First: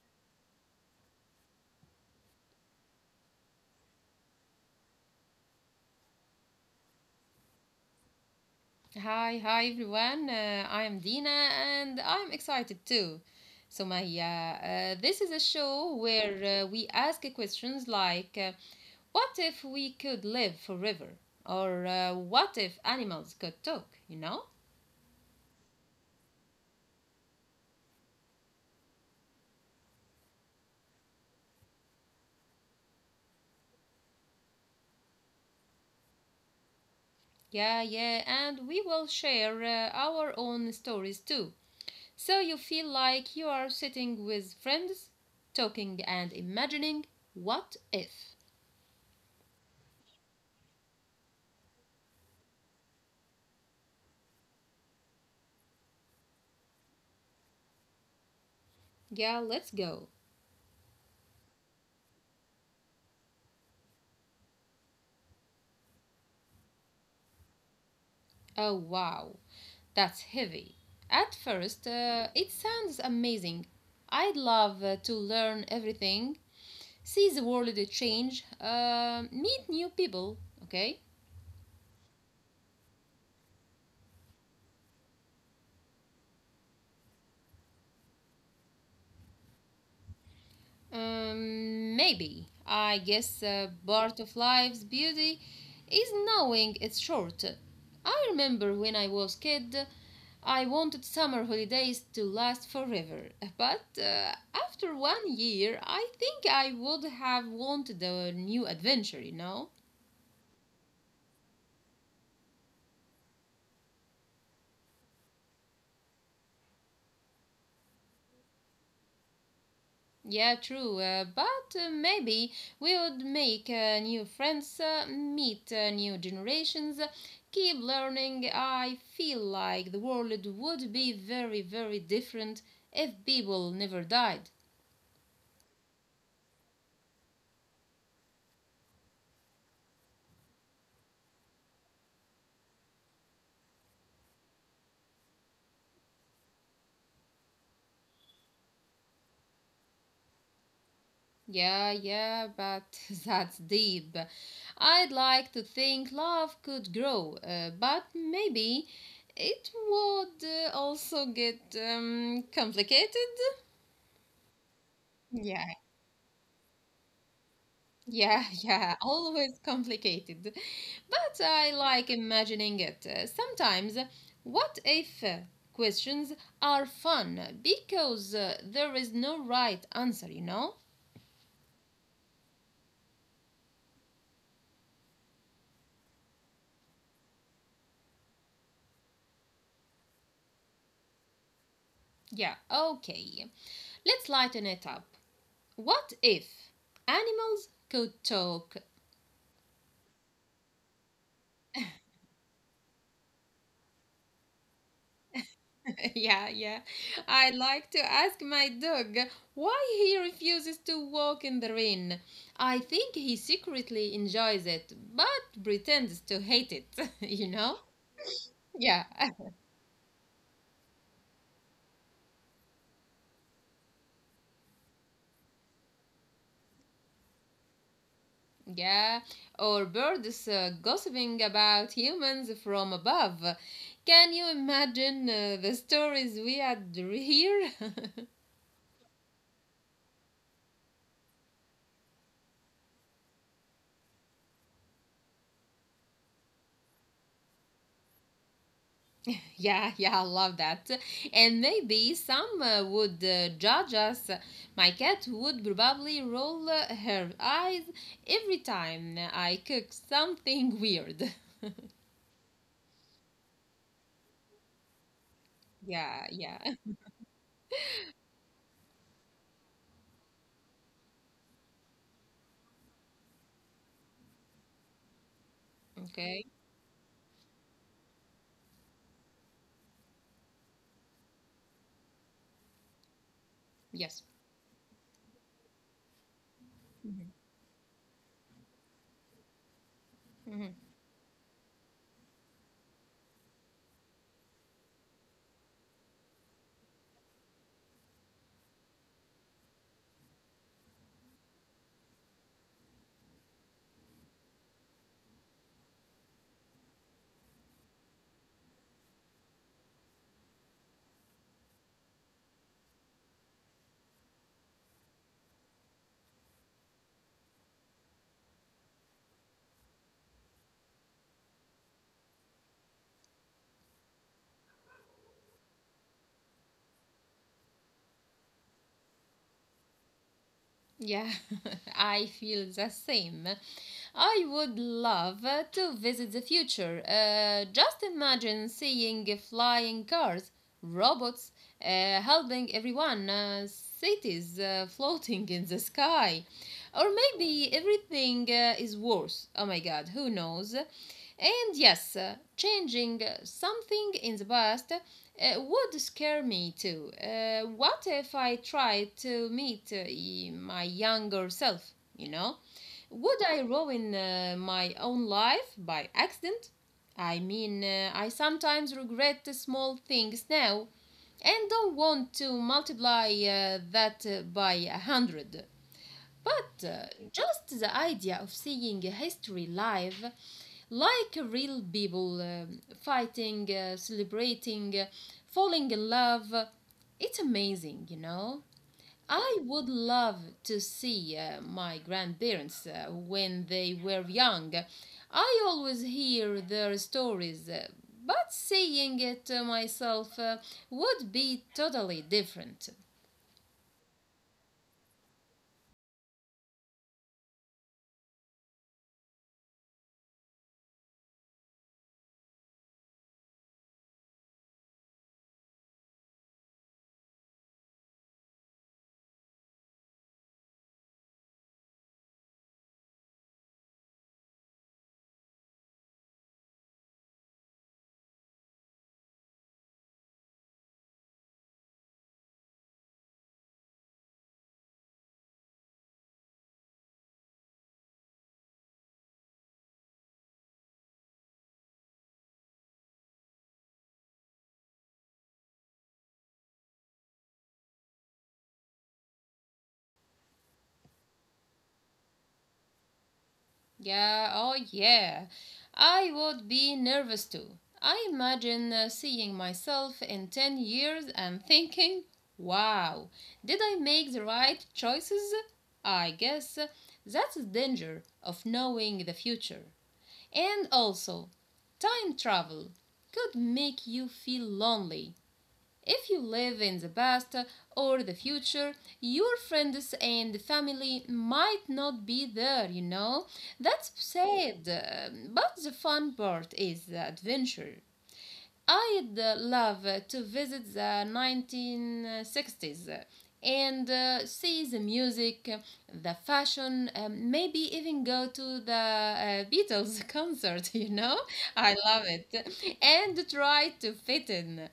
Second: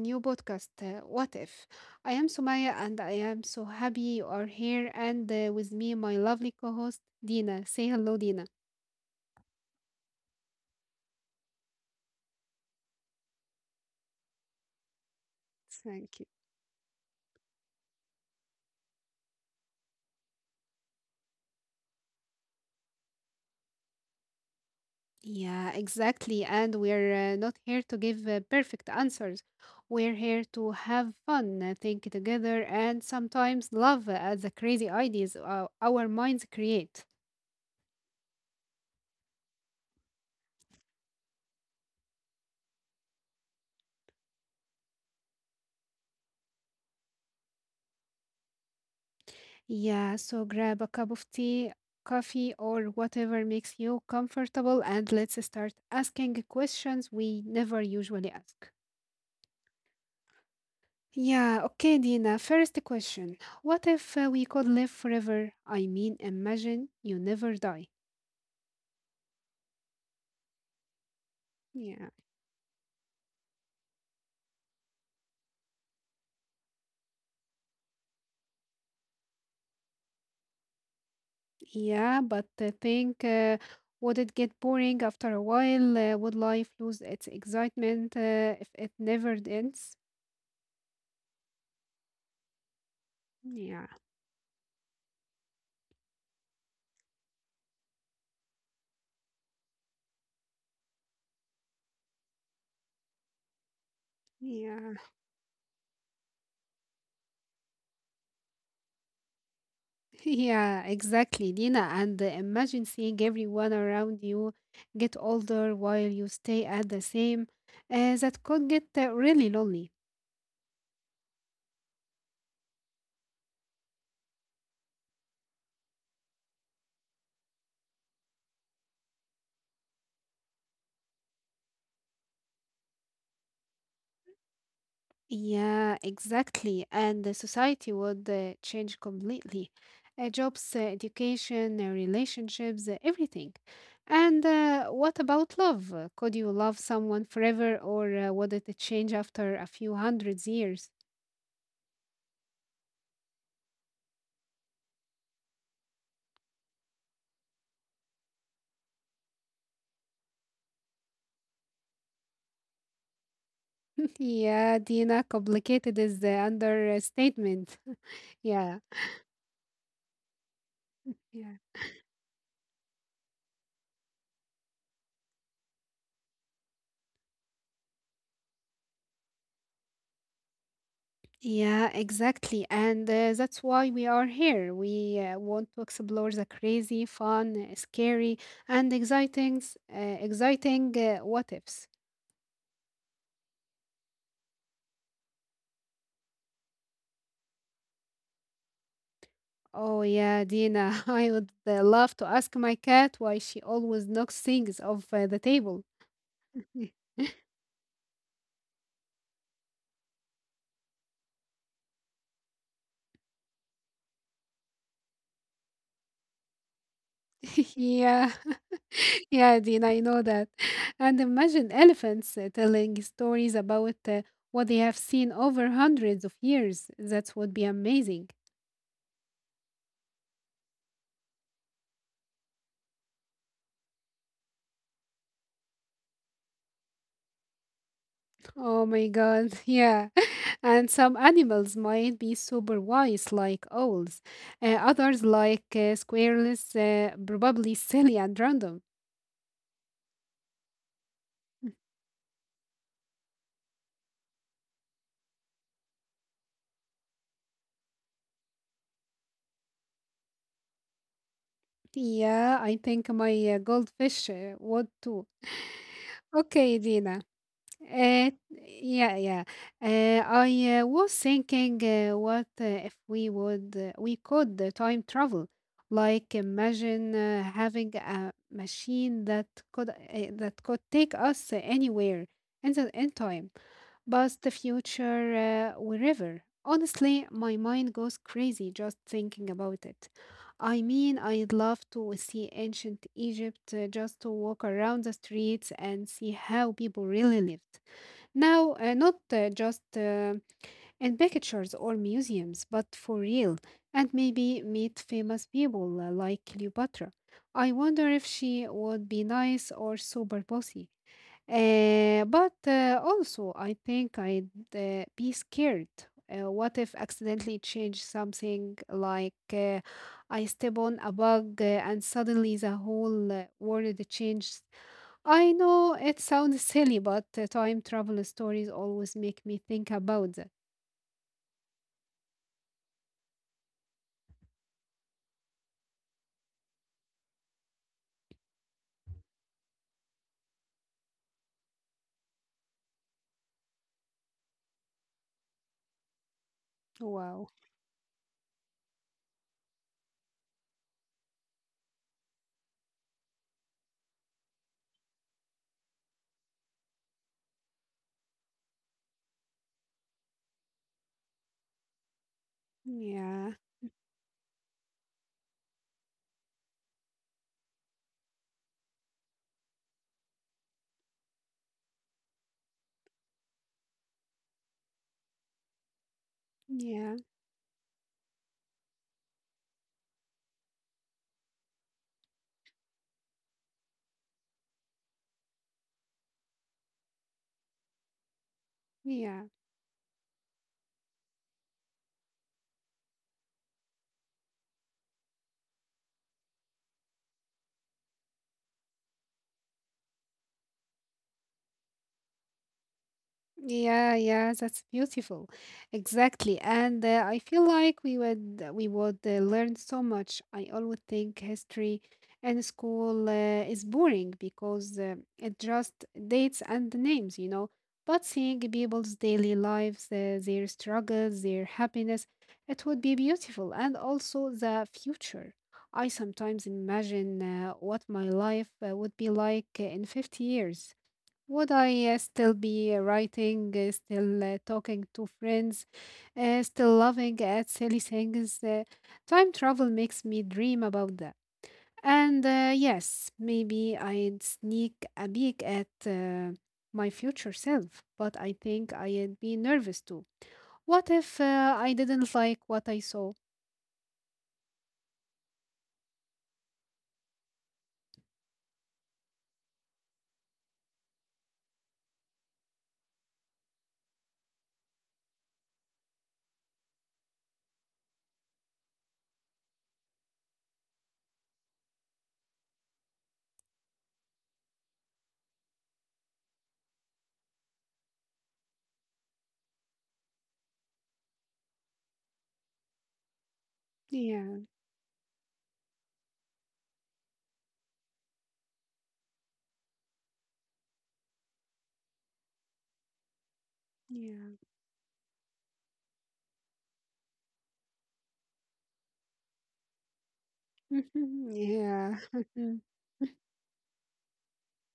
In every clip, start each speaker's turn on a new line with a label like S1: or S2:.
S1: new podcast, What If? I am Sumaya, and I am so happy you are here, and with me, my lovely co host, Dina. Say hello, Dina.
S2: Hi, hi everyone. I am Dina and I'm excited too. So, Mahia, this is a show
S1: Thank you.
S2: where we ask questions like what if we could live forever? Or what if animals could talk? You know?
S1: Yeah, exactly. And we're not here to give perfect answers. We're here to have fun, think together, and sometimes laugh at the crazy ideas our minds create.
S2: Yeah, yeah, and we will share our own stories too. So you feel like you are sitting with friends, talking and imagining what if.
S1: Yeah, so grab a cup of tea, coffee, or whatever makes you comfortable, and let's start asking questions we never usually ask.
S2: Yeah, let's go.
S1: Yeah, okay, Dina. First question: what if we could live forever? I mean, imagine you never die.
S2: Oh, wow. That's heavy. At first,
S1: Yeah,
S2: it sounds amazing. I'd love to learn everything, see the world change, meet new people, okay?
S1: yeah, but I think, would it get boring after a while? Would life lose its excitement if it never ends?
S2: Maybe. I guess
S1: Yeah,
S2: part of life's beauty is knowing it's short. I remember when I was kid, I wanted summer holidays to last forever, but
S1: yeah.
S2: after one year, I think I would have wanted a new adventure, you know?
S1: Yeah, exactly, Nina. And imagine seeing everyone around you get older while you stay at the same. That could get really lonely.
S2: Yeah, true. But maybe we would make new friends, meet new generations, keep learning. I feel like the world would be very, very different if people never died.
S1: Yeah, exactly. And the society would change completely. Jobs, education, relationships, everything. And what about love? Could you love someone forever, or would it change after a few hundreds years?
S2: Yeah, yeah, but that's deep. I'd like to think love could grow, but maybe it would also get complicated.
S1: Yeah, Dina,
S2: Yeah.
S1: complicated is the understatement.
S2: Yeah,
S1: Yeah,
S2: yeah, always complicated. But
S1: yeah,
S2: I like imagining it. Sometimes, what if questions are fun because there is no right answer, you know?
S1: yeah, exactly. And that's why we are here. We want to explore the crazy, fun, scary, and exciting, what ifs.
S2: Yeah, okay. Let's lighten it up. What if animals could talk?
S1: Oh yeah, Dina, I would love to ask my cat why she always knocks things off the table.
S2: Yeah, yeah. I like to ask my dog why he refuses to walk in the rain. I think he secretly enjoys it, but pretends to hate it, you know?
S1: Yeah,
S2: Yeah,
S1: yeah, Dean, I know that. And imagine elephants telling stories about what they have seen over hundreds of years. That would be amazing.
S2: yeah. Or birds gossiping about humans from above. Can you imagine the stories we had here?
S1: Oh my God, yeah. And some animals might be super wise, like owls. Others, like squirrels, probably silly and random.
S2: Yeah, yeah, I love that. And maybe some would judge us. My cat would probably roll her eyes every time I cook something weird.
S1: Yeah, I think my goldfish would too.
S2: Yeah, yeah.
S1: Okay, Dina. Uh, yeah, yeah. I was thinking, what if we would we could Time travel? Like
S2: Okay.
S1: imagine having a machine could uh, that could take us anywhere in time,
S2: Yes.
S1: but the future wherever. Honestly, my mind goes crazy just thinking about it. I
S2: Mhm.
S1: mean, I'd love to see ancient Egypt just to walk around the streets and see how people really lived. Now, not just in pictures or museums, but for real, and maybe meet famous people like Cleopatra. I wonder if she would be nice or super bossy. But also, I think I'd be scared. What if accidentally change something like I step on a bug and suddenly the whole world changes? I know it sounds silly, but time travel stories always make me think about that.
S2: Yeah, I feel the same. I would love to visit the future. Just imagine seeing flying cars, robots helping everyone, cities floating in the sky. Or
S1: Wow.
S2: maybe everything is worse. Oh my God, who knows? And yes, changing something in the past would scare me too. What if I tried to meet my younger self, you know?
S1: Yeah.
S2: Would I ruin my own life by accident? I mean, I sometimes regret the small things now and don't want to multiply that by a hundred. But
S1: Yeah.
S2: just the idea of seeing history live, like real people fighting, celebrating, falling in love, it's amazing, you know?
S1: Yeah.
S2: I would love to see my grandparents when they were young. I always hear their stories, but seeing it myself would be totally different.
S1: Yeah, yeah, that's beautiful. Exactly. And I feel like we would learn so much. I always think history in school is boring because it just dates and names, you know. But seeing people's daily lives, their struggles, their happiness, it would be beautiful. And also the future. I sometimes imagine what my life would be like in 50 years. Would I still be writing, still talking to friends, still loving at silly things? Time travel makes me dream about that. And yes, maybe I'd sneak a peek at my future self, but I think I'd be nervous too. What if I didn't like what I saw?
S2: Yeah, oh yeah. I would be nervous too. I imagine seeing myself in 10 years and thinking, wow, did I make the right choices? I guess that's the danger of knowing the future. And also, time travel could make you feel lonely if you live in the past or the future, your friends and family might not be there, you know. That's
S1: Yeah,
S2: sad, but the fun part is the adventure. I'd love to visit the 1960s and
S1: yeah,
S2: see the music, the fashion, maybe even go to the Beatles concert, you know? I
S1: yeah.
S2: love it. And try to fit in.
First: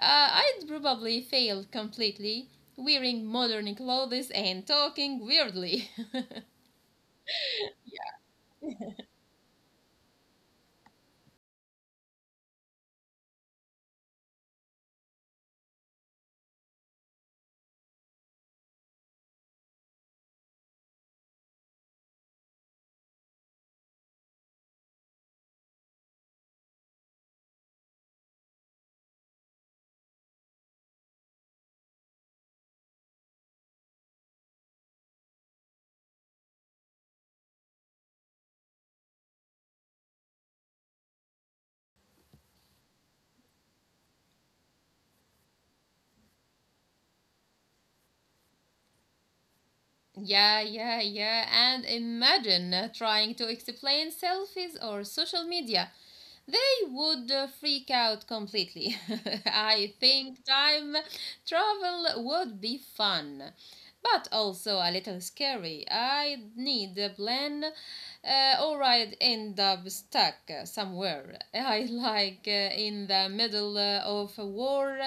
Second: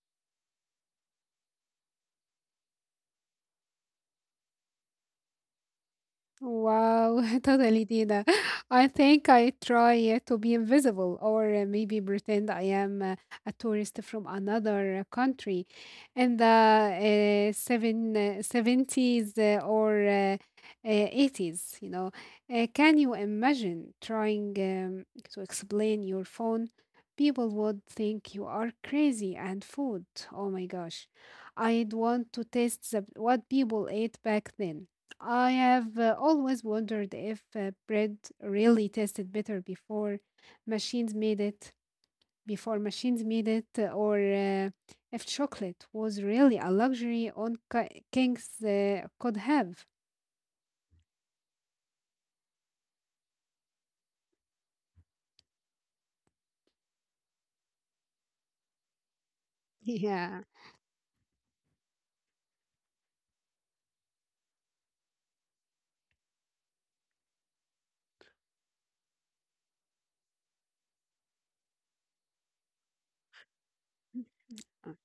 S2: I'd probably fail completely wearing modern clothes and talking weirdly.
S1: Wow, totally, Dina. I think I try to be invisible or maybe pretend I am a tourist from another country in the 70s or 80s, you know. Can you imagine trying to explain your phone? People would think you are crazy. And food. Oh my gosh. I'd want to taste the, what people ate back then. I have always wondered if bread really tasted better before machines made it, before machines made it, or if chocolate was really a luxury on kings could have.
S2: Yeah, yeah, yeah. And imagine trying to explain selfies or social media. They would freak out completely. I
S1: Yeah.
S2: think time travel would be fun, but also a little scary. I need a plan, or I'd end up stuck somewhere. I like in the middle of a war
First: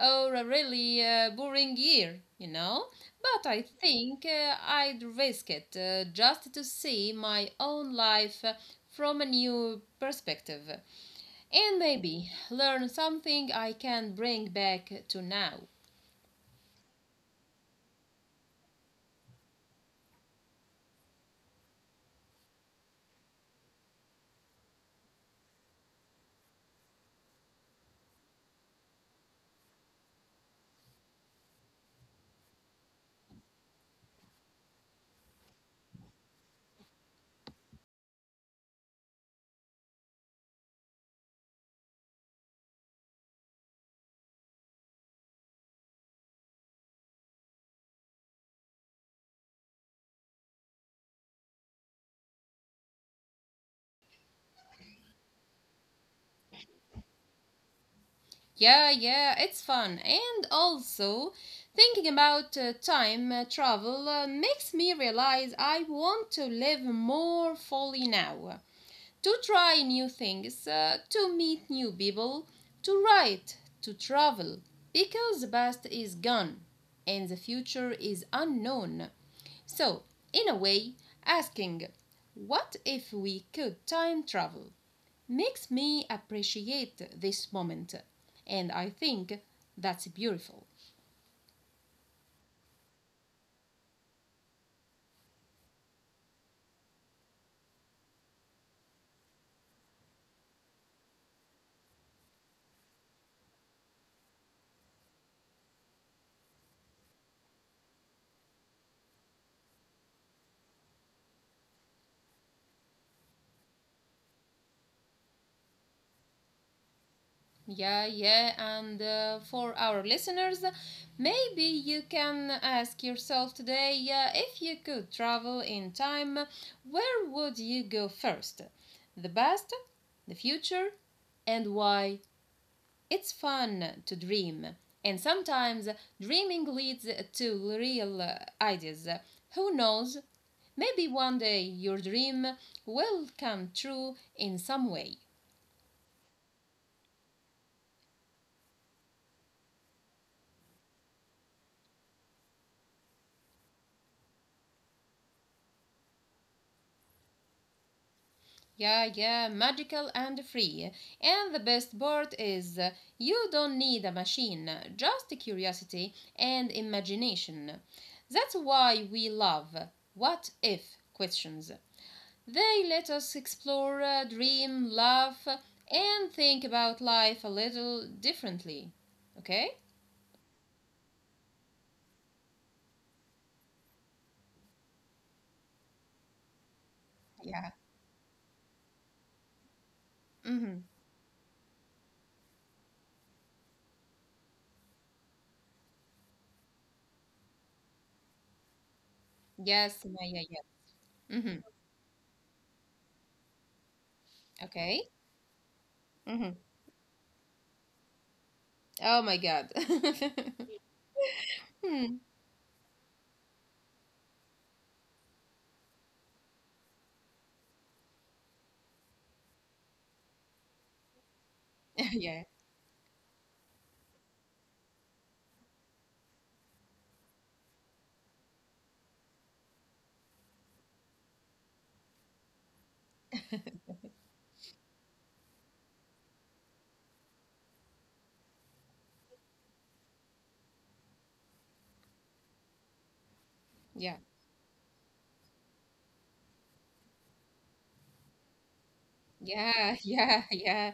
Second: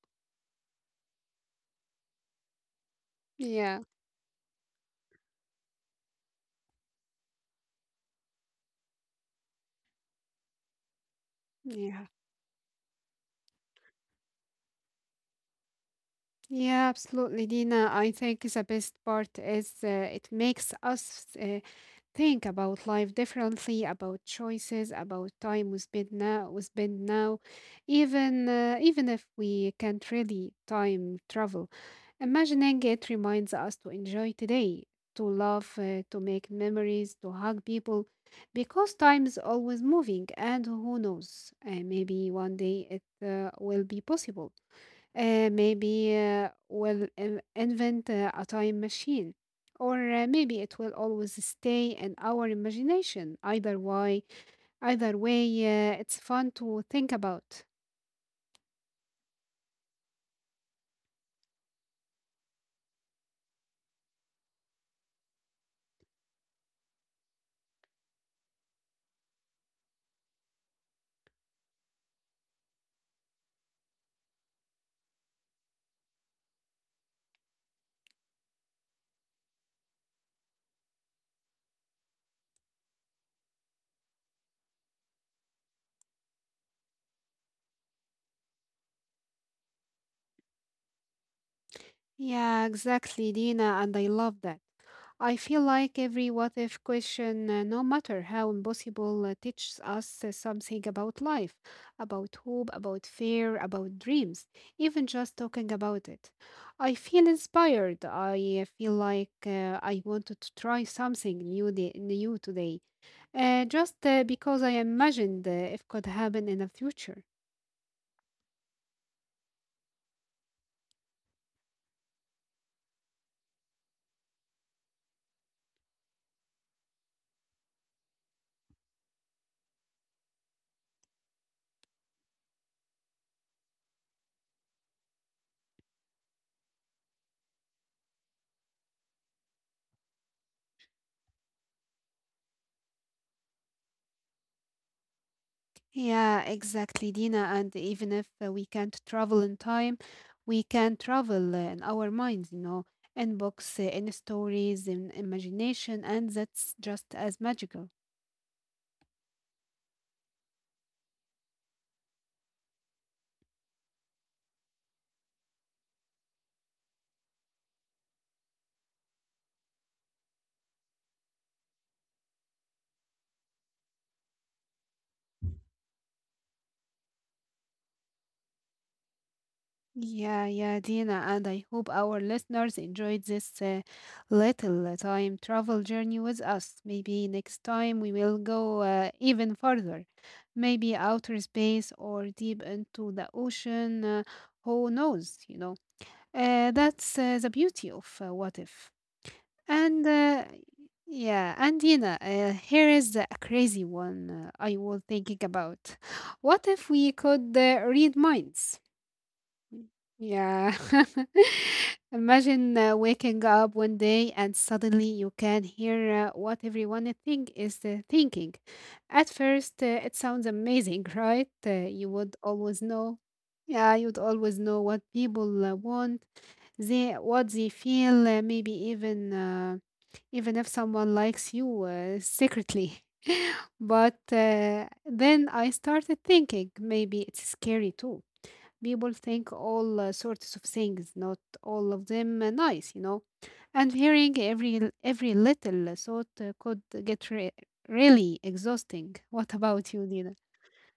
S2: or a really boring year, you know? But I
S1: Yeah,
S2: think I'd risk it just to see my own life from a new perspective. And
S1: yeah,
S2: maybe learn something I can bring back to now.
S1: yeah, absolutely, Dina. I think the best part is it makes us think about life differently, about choices, about time we spend now, even even if we can't really time travel. Imagining it reminds us to enjoy today, to love, to make memories, to hug people, because time is always moving, and who knows, maybe one day it will be possible. Maybe we'll invent a time machine, or maybe it will always stay in our imagination. Either way, it's fun to think about.
S2: Yeah, yeah, it's fun. And also, thinking about time travel makes me realize I want to live more fully now. To try new things, to meet new people, to write, to travel. Because the past is gone and the future is unknown. So, in a way, asking, what if we could time travel? Makes me appreciate this moment. And I think that's beautiful.
S1: Yeah, exactly, Dina, and I love that. I feel like every what if question, no matter how impossible, teaches us something about life, about hope, about fear, about dreams, even just talking about it. I feel inspired. I feel like I wanted to try something new, new today, just because I imagined it could happen in the future.
S2: Yeah, yeah, and for our listeners, maybe you can ask yourself today if you could travel in time, where would you go first? The past, the future, and why? It's fun to dream, and sometimes dreaming leads to real ideas. Who knows? Maybe one day your dream will come true in some way.
S1: Yeah, exactly, Dina. And even if we can't travel in time, we can travel in our minds, you know, in books, in stories, in imagination, and that's just as magical.
S2: Yeah, yeah, magical and free. And the best part is you don't need a machine, just curiosity and imagination. That's why we love what if questions. They let us explore, dream, laugh, and think about life a little differently. Okay?
S1: Yeah, yeah, Dina. And I hope our listeners enjoyed this little time travel journey with us. Maybe next
S2: Yeah.
S1: time we will go even further, maybe
S2: Mm-hmm.
S1: outer space or deep into the ocean. Who knows, you know? That's the beauty of what if. And
S2: Yes,
S1: uh,
S2: Maya, yeah.
S1: yeah,
S2: Mm-hmm.
S1: and Dina, here is a crazy one I was
S2: Okay.
S1: thinking about.
S2: Mm-hmm.
S1: What if we could read minds?
S2: Oh my God.
S1: Yeah.
S2: Hmm.
S1: Imagine waking up one day and suddenly you can hear what everyone I think is thinking. At first, it sounds amazing, right? You would
S2: Yeah,
S1: always know. Yeah, you'd always know what people want they what they feel, maybe even if someone likes you secretly. But then I started thinking maybe it's scary too. People think all sorts of things, not all of them nice, you know. And
S2: yeah.
S1: hearing every every little thought could get really exhausting. What about
S2: Yeah,
S1: you, Dina?
S2: yeah, yeah.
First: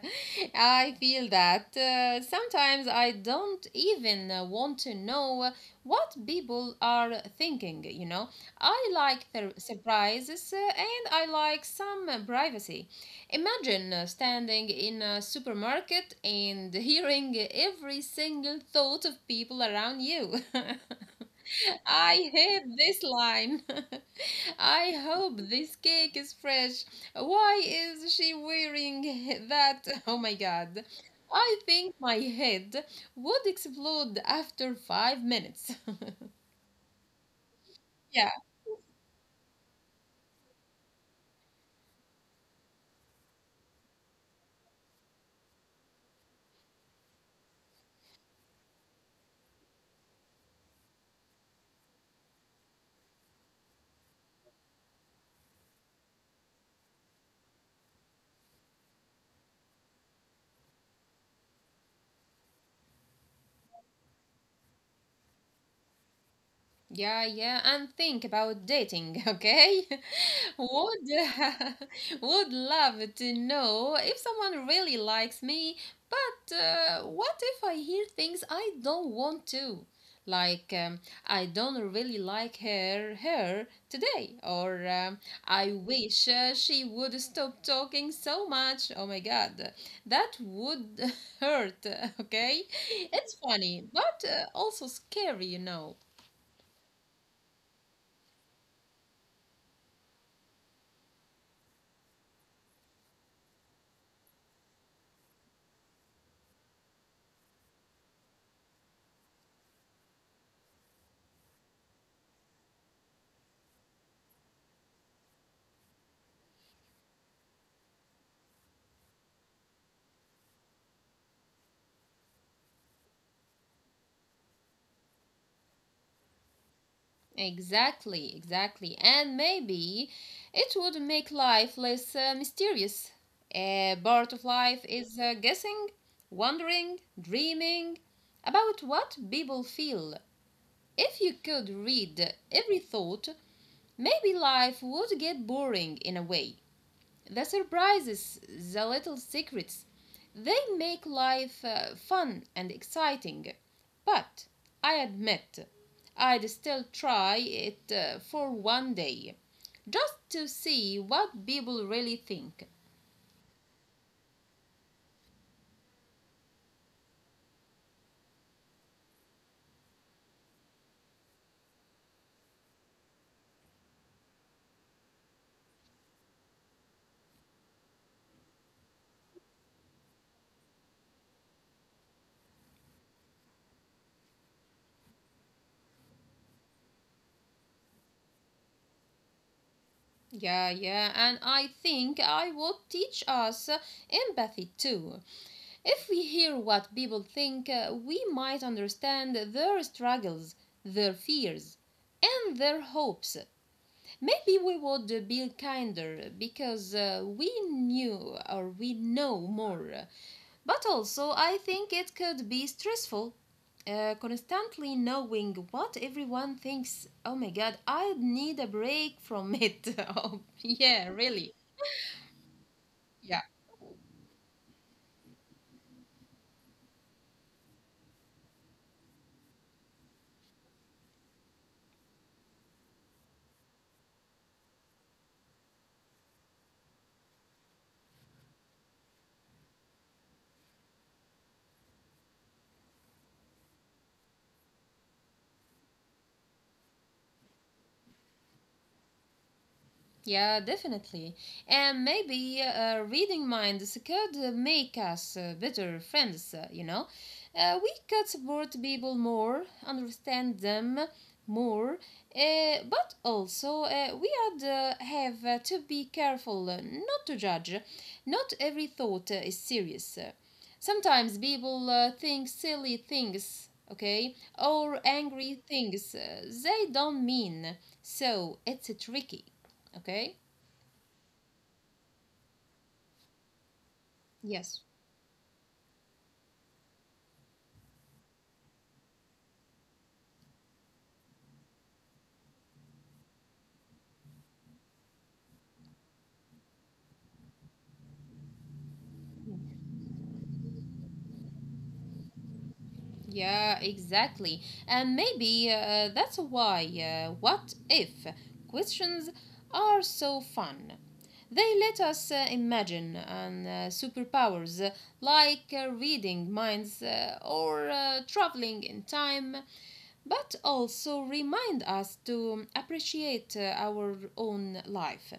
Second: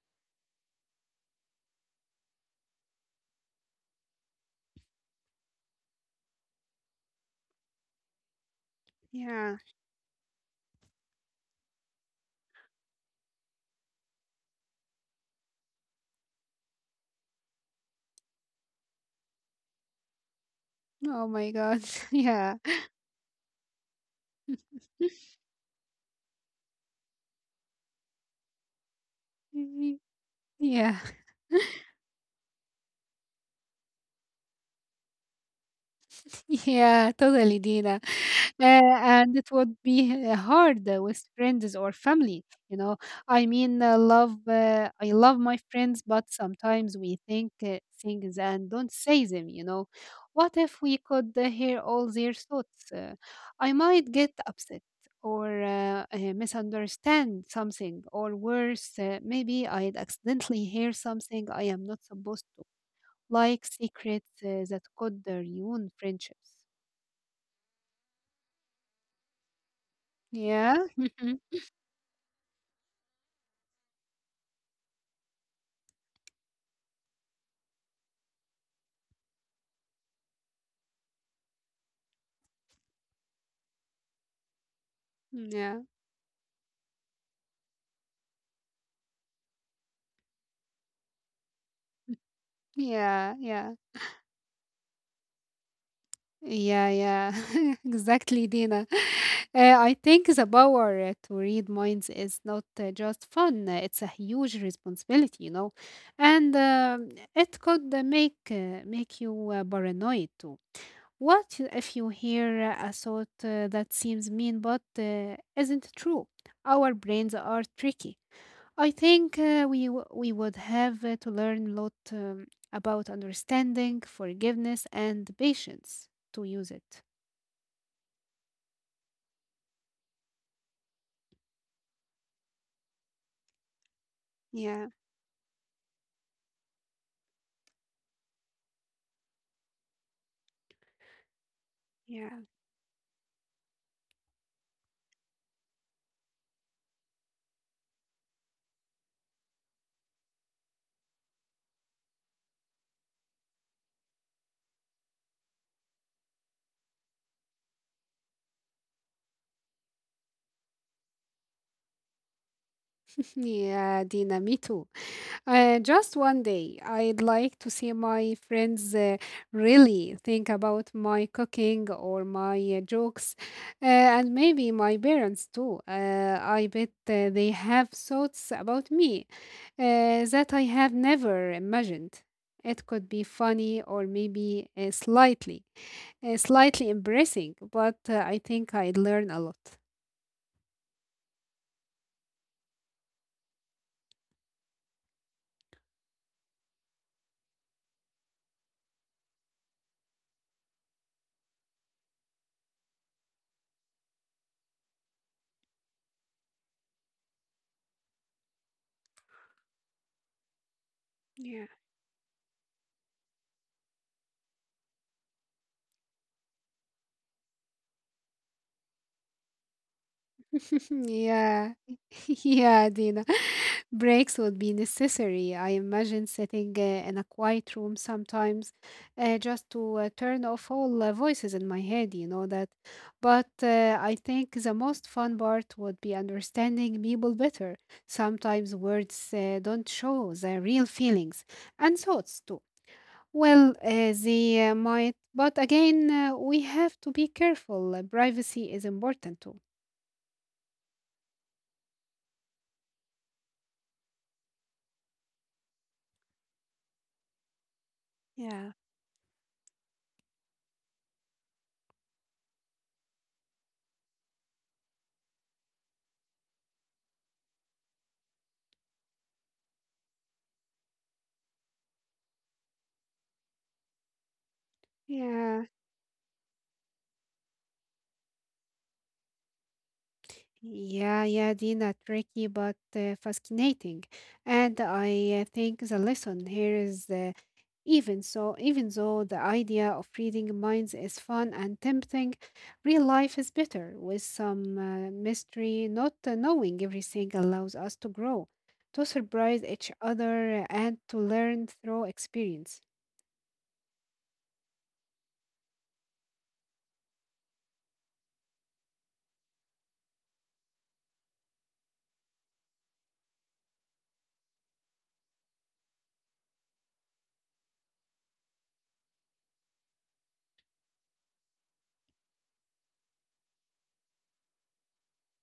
S2: I feel that. Sometimes I don't even want to know what people are thinking, you know. I like
S1: Yeah,
S2: the surprises and I like some privacy. Imagine standing in a supermarket and hearing every single thought of people around you.
S1: oh my god,
S2: I
S1: yeah.
S2: hate this line. I hope this cake is fresh. Why is she wearing that? Oh my God.
S1: Yeah,
S2: I think my head would explode after 5 minutes.
S1: yeah, totally, Dina.
S2: Yeah,
S1: Uh, and it would be hard with friends or family, you know. I mean, love I love my friends, but sometimes we think things and don't say them, you know. What if we could hear all their thoughts? I might get upset, or misunderstand something, or worse, maybe I'd accidentally hear something I am not supposed to, like secrets that could ruin friendships.
S2: yeah, yeah. And think about dating, okay?
S1: Yeah.
S2: Would would love to know if someone really likes me, but what if I hear things I don't want to? Like I don't really like her today, or I
S1: Yeah.
S2: wish she would stop talking so much. Oh my God, that would hurt. Okay, it's
S1: Yeah, yeah,
S2: funny, but also scary, you know.
S1: yeah, yeah. Exactly, Dina. I think the power to read minds is not just fun, it's a huge responsibility, you know. And it could make you paranoid too. What if you hear a thought that seems mean but isn't true? Our brains are tricky. I think we would have to learn a lot about understanding, forgiveness, and patience to use it.
S2: Exactly, exactly. And maybe it would make life less mysterious. A part of
S1: Yeah,
S2: life is guessing, wondering, dreaming about what people feel. If you could
S1: yeah.
S2: read every thought, maybe life would get boring in a way. The surprises, the little secrets, they make life fun and exciting, but I admit I'd still try it for one day just to see what people really think.
S1: Yeah, Dina, me too. Just one day, I'd like to see my friends really think about my cooking or my jokes, and maybe my parents too. I bet they have thoughts about me that I have never imagined. It could be funny or maybe slightly embarrassing, but I think I'd learn a lot.
S2: Yeah, yeah, and I think I would teach us empathy too. If we hear what people think, we might understand their struggles, their fears, and their hopes. Maybe we would be kinder because we knew or we know more. But also, I
S1: Yeah.
S2: think it could be stressful. Constantly knowing what everyone thinks. Oh my God, I need a break from it. Oh, yeah, really.
S1: Yeah. Yeah, Dina.
S2: Yeah.
S1: Breaks would be necessary. I imagine sitting in a quiet room sometimes just to turn off all voices in my head, you know that. But I think the most fun part would be understanding people better. Sometimes words don't show the real feelings and thoughts too. Well, they might, but again, we have to be careful. Privacy is important too.
S2: Yeah, definitely. And maybe reading minds could make us better friends, you know? We could
S1: Yeah.
S2: support people more, understand them more, but also have to be careful not to judge. Not every thought is serious. Sometimes people think silly things, okay, or angry
S1: Yeah.
S2: things they don't mean. So it's tricky. Okay?
S1: Yeah, yeah, Dina, tricky but fascinating.
S2: Yes.
S1: And I think the lesson here is even though the idea of reading minds is fun and tempting, real life is better with some mystery. Not knowing everything allows us to grow, to surprise each other, and to learn through experience.
S2: Yeah, exactly. And maybe that's why what if questions are so fun. They let us imagine and superpowers like reading minds or traveling in time, but also remind us to appreciate our own life.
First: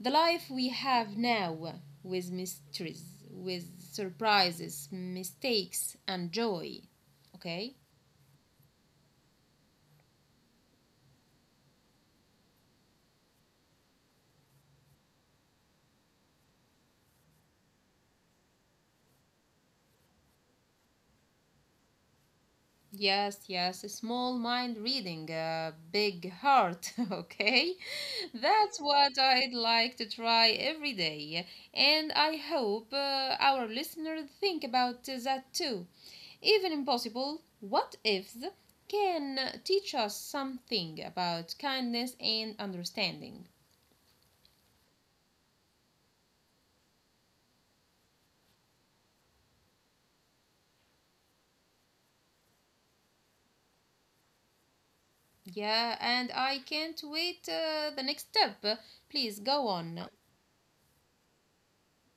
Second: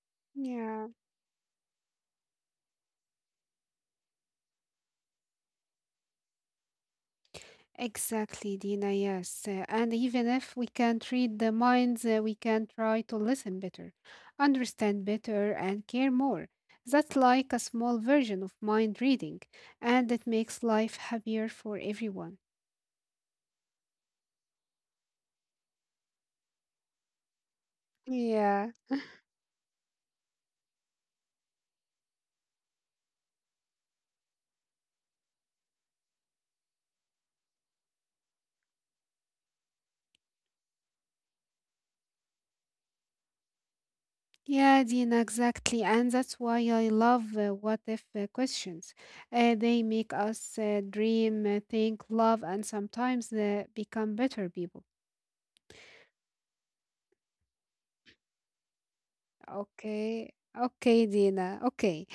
S2: The life we
S1: Yeah.
S2: have now, with mysteries, with surprises, mistakes, and joy. Okay?
S1: Exactly, Dina, yes. And even if we can't read the minds, we can try to listen better, understand better, and care more. That's like a small version of mind reading, and it makes life happier for everyone.
S2: Yes, yes, a small mind reading, a big heart, okay?
S1: Yeah,
S2: That's what I'd like to try every day. And I hope our listeners think about that too. Even impossible, what ifs can teach us something about kindness and understanding.
S1: yeah, Dina, exactly. And that's why I love what if questions. They make us dream, think, love, and sometimes become better people.
S2: Yeah, and I can't wait the next step. Please go on.
S1: Okay. Okay, Dina. Okay.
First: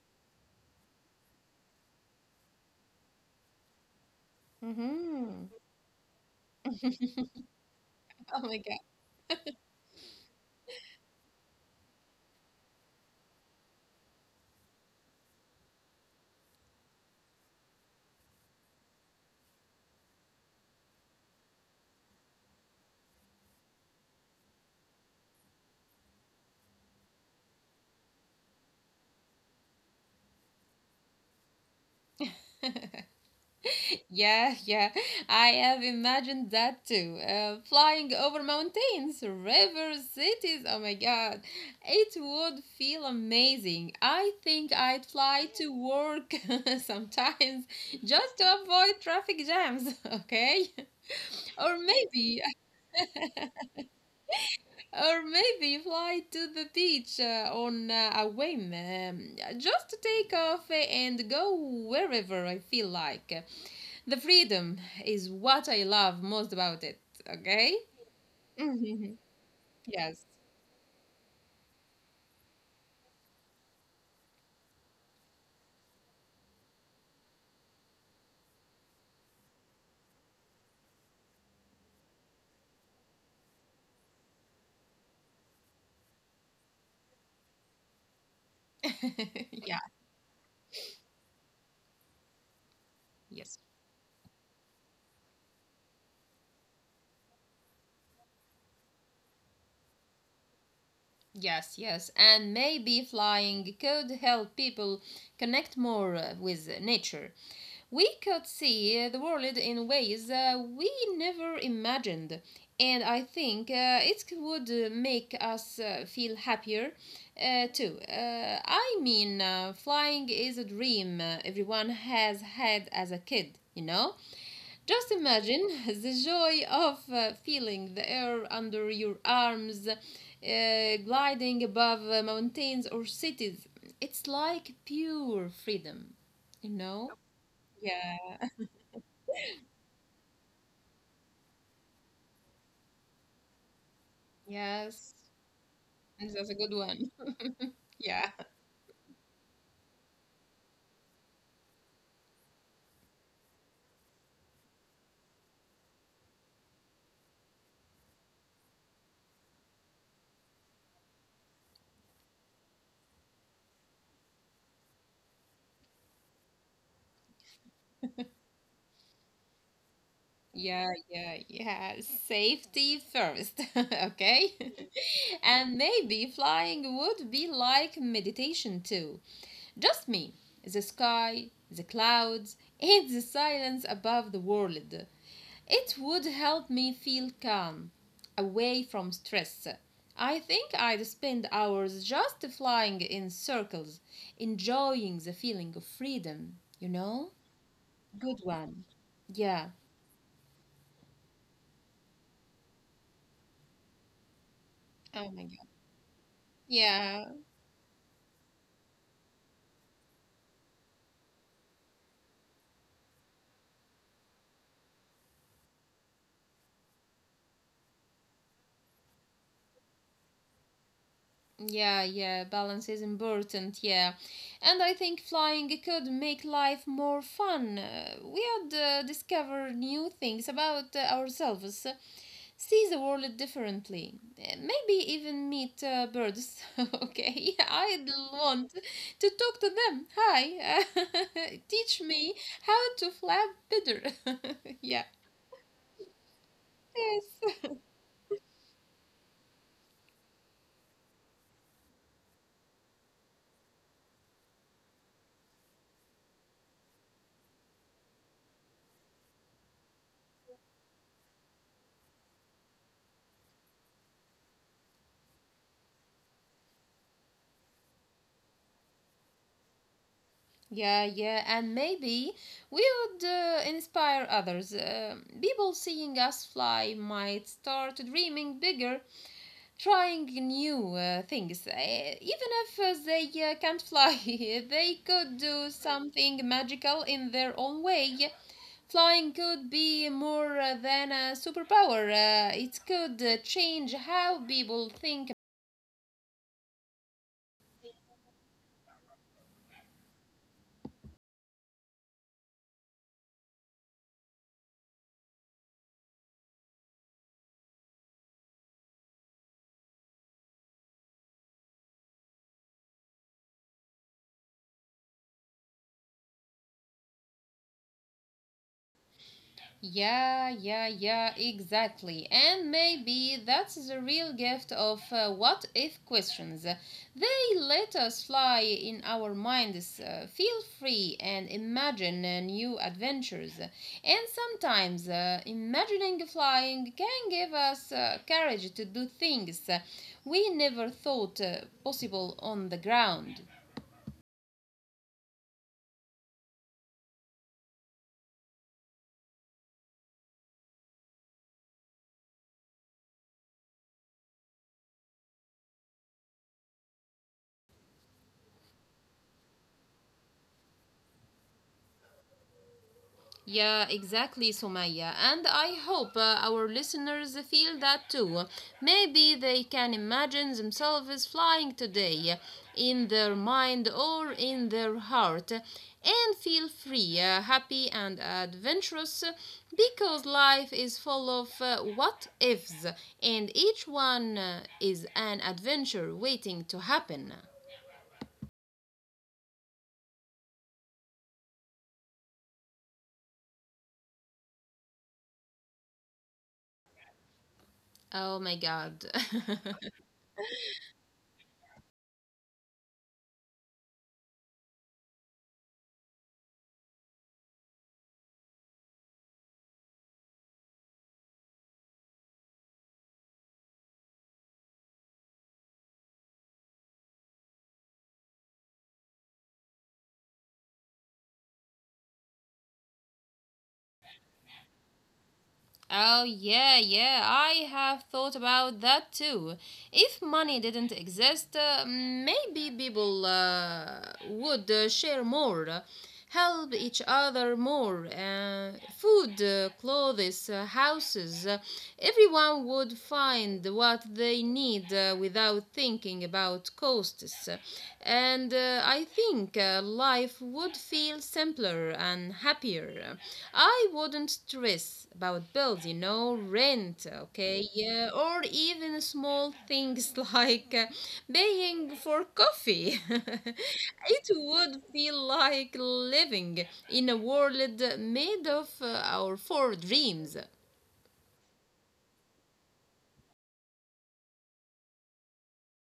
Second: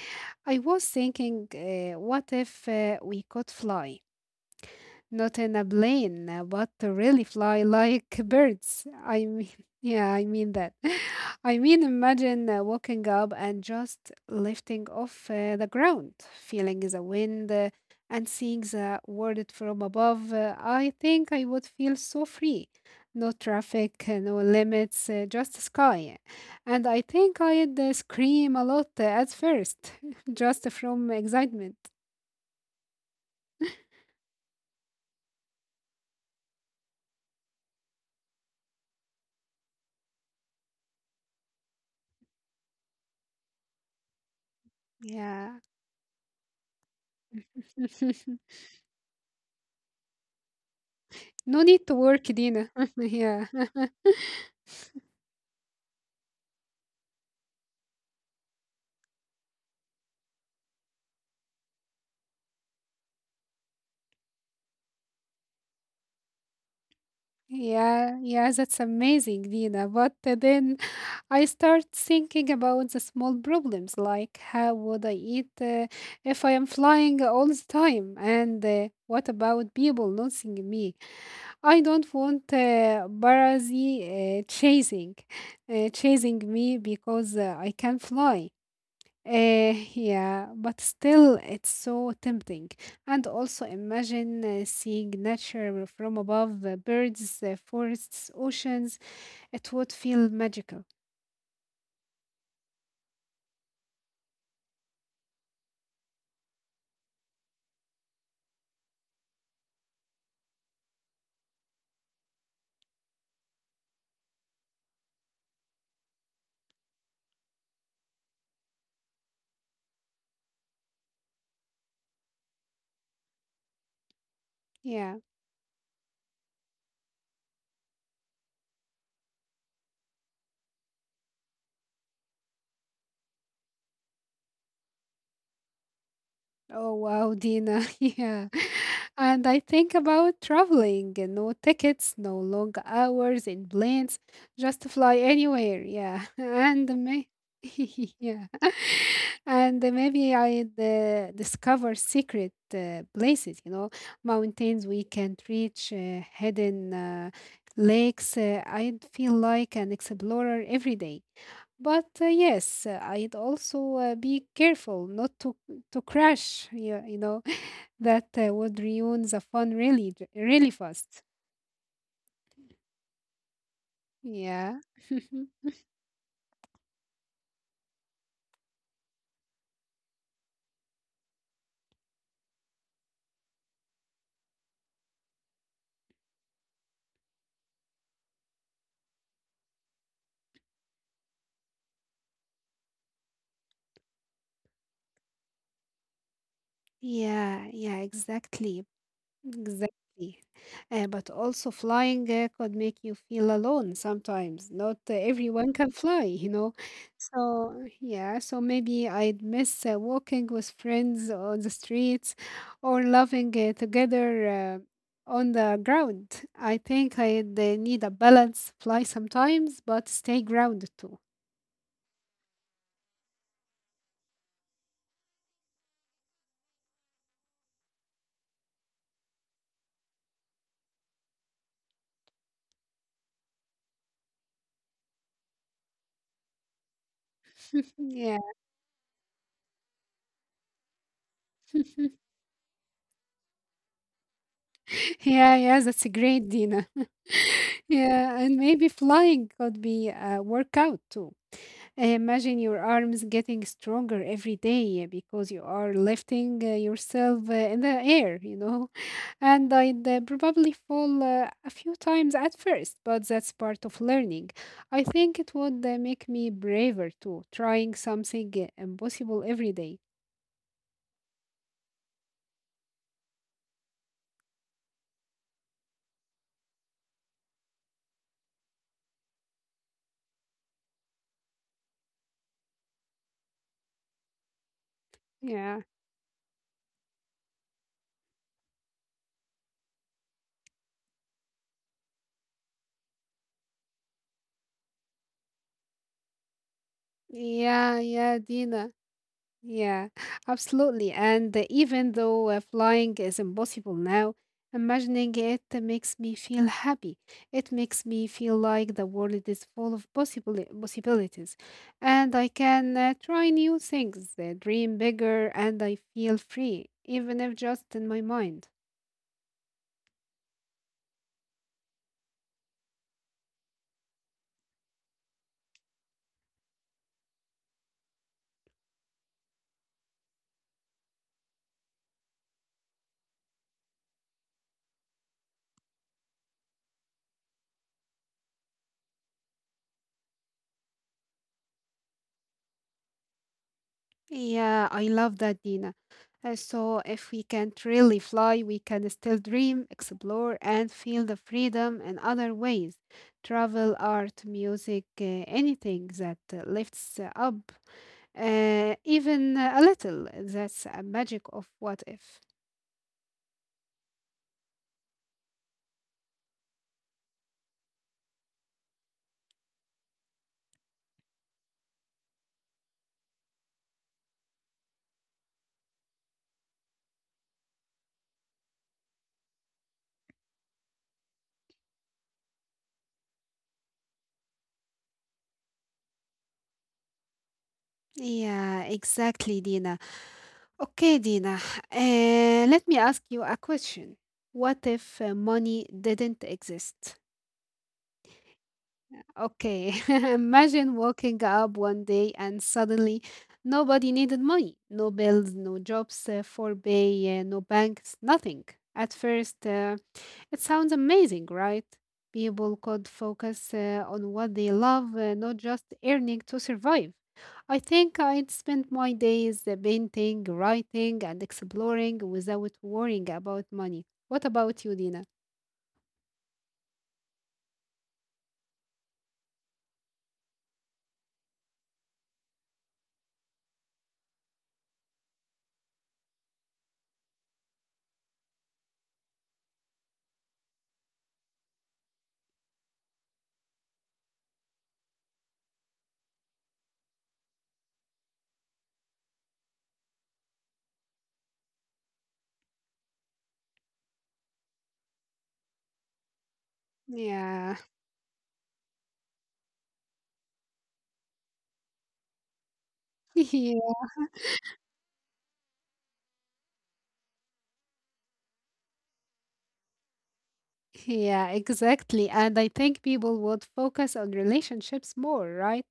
S1: I was thinking, what if we could fly? Not
S2: Mm-hmm.
S1: in a plane, but to really fly like
S2: Oh my
S1: birds. I mean, yeah, I mean that. I mean, imagine waking up and just lifting off the ground, feeling the wind and seeing the world from above. I think I would feel so free. No traffic, no limits, just the sky. And I think I'd scream a lot at first, just from excitement.
S2: God. Yeah, yeah. I have imagined that too. Flying over mountains, rivers, cities. Oh my God. It would feel amazing. I think I'd fly
S1: Yeah.
S2: to work sometimes just to avoid traffic jams, okay?
S1: No
S2: Or
S1: need to work,
S2: maybe
S1: Dina. Yeah.
S2: Or maybe fly to the beach on a whim, just to take off and go wherever I feel like. The freedom is what I love most about it, okay?
S1: Yeah, yeah, that's
S2: Mhm.
S1: amazing, Dina. But
S2: Yes.
S1: then I start thinking about the small problems, like how would I eat if I am flying all the time? And what about people noticing me? I don't want paparazzi chasing me because I can fly.
S2: Yeah,
S1: Yeah, but still, it's so tempting. And
S2: yes.
S1: also, imagine seeing nature from above, birds, forests, oceans. It would feel magical.
S2: Yes, yes. And maybe flying could help people connect more with nature. We could see the world in ways we never imagined, and I think it would make us feel happier too. I mean, flying is a dream everyone has had as a kid, you know?
S1: Yeah.
S2: Just imagine the joy of feeling the air under your arms, gliding above mountains or cities. It's like pure freedom, you
S1: Oh
S2: know?
S1: wow, Dina.
S2: Yeah.
S1: Yeah. And I think about traveling and no tickets, no long hours in planes. Just
S2: Yes,
S1: fly anywhere. Yeah.
S2: and that's a good
S1: And
S2: one.
S1: may
S2: Yeah,
S1: yeah. And maybe I'd discover secret places, you know, mountains we can't reach, hidden lakes. I'd feel like an explorer every day. But yes, I'd also be careful not to crash. You know that would ruin the fun really, really
S2: yeah,
S1: fast.
S2: yeah, yeah. Safety first, okay?
S1: Yeah,
S2: And maybe flying would be like meditation too. Just me, the sky, the clouds, and the silence above the world. It would help me feel calm, away from stress. I think I'd spend hours just flying in circles, enjoying the feeling of freedom, you know?
S1: yeah, yeah,
S2: Good
S1: exactly.
S2: one. Yeah.
S1: Exactly. But also flying could make you feel alone sometimes. Not
S2: Oh my God.
S1: everyone can fly, you know.
S2: Yeah,
S1: So, yeah, so maybe I'd miss walking with friends on the streets or laughing together on the ground. I think I'd need a balance, fly sometimes, but stay grounded too.
S2: yeah, yeah. Balance is important, yeah. And I think flying could make life more fun. We would discover new things about ourselves, see the world differently. Maybe even meet birds. Okay, I'd
S1: Yeah.
S2: want to talk to them. Hi, teach me how to flap better. Yeah.
S1: Yeah, yeah, that's a great, Dina.
S2: Yes.
S1: Yeah, and maybe flying could be a workout too. I imagine your arms getting stronger every day because you are lifting yourself in the air, you know. And I'd probably fall a few times at first, but that's part of learning. I think it would make me braver too, trying something impossible every day.
S2: Yeah, yeah, and maybe we would inspire others. People seeing us fly might start dreaming bigger, trying new things. Even if they can't fly, they could do
S1: Yeah.
S2: something magical in their own way. Flying could be more than a superpower, it could change how people think.
S1: Yeah, yeah, Dina. Yeah, absolutely. And even though flying is impossible now, imagining it makes me feel happy. It makes me feel like the world is full of possible possibilities, and I can try new things, dream bigger, and I feel free, even if just in my mind.
S2: Yeah, yeah, yeah, exactly. And maybe that's the real gift of what if questions. They let us fly in our minds, feel free, and imagine new adventures. And sometimes imagining flying can give us courage to do things we never thought possible on the ground.
S1: Yeah, I love that, Dina. So, if we can't really fly, we can still dream, explore, and feel the freedom in other ways. Travel, art, music, anything that lifts up, even a little. That's a magic of what if.
S2: Yeah, exactly, Sumaya. And I hope our listeners feel that too. Maybe they can imagine themselves flying today in their mind or in their heart and feel free, happy, and adventurous because life is full of what ifs and each one is an adventure waiting to happen.
S1: Yeah, exactly, Dina. Okay, Dina, uh, let me ask you a question. What if money didn't exist?
S2: Oh my god.
S1: Okay, imagine waking up one day and suddenly nobody needed money. No bills, no jobs for pay, no banks, nothing. At first, it sounds amazing, right? People could focus on what they love, not just earning to survive. I think I'd spend my days painting, writing, and exploring without worrying about money. What about you, Dina?
S2: Oh, yeah, yeah, I have thought about that too. If money didn't exist, maybe people would share more, help each other more. Food, clothes, houses, everyone would find what they need without thinking about costs. And I think life would feel simpler and happier. I wouldn't stress about bills, you know, rent, okay,
S1: Yeah,
S2: yeah, or even small things like paying for coffee. it would feel like living in a world made of our four dreams.
S1: yeah, exactly. And I think people would focus on relationships more, right?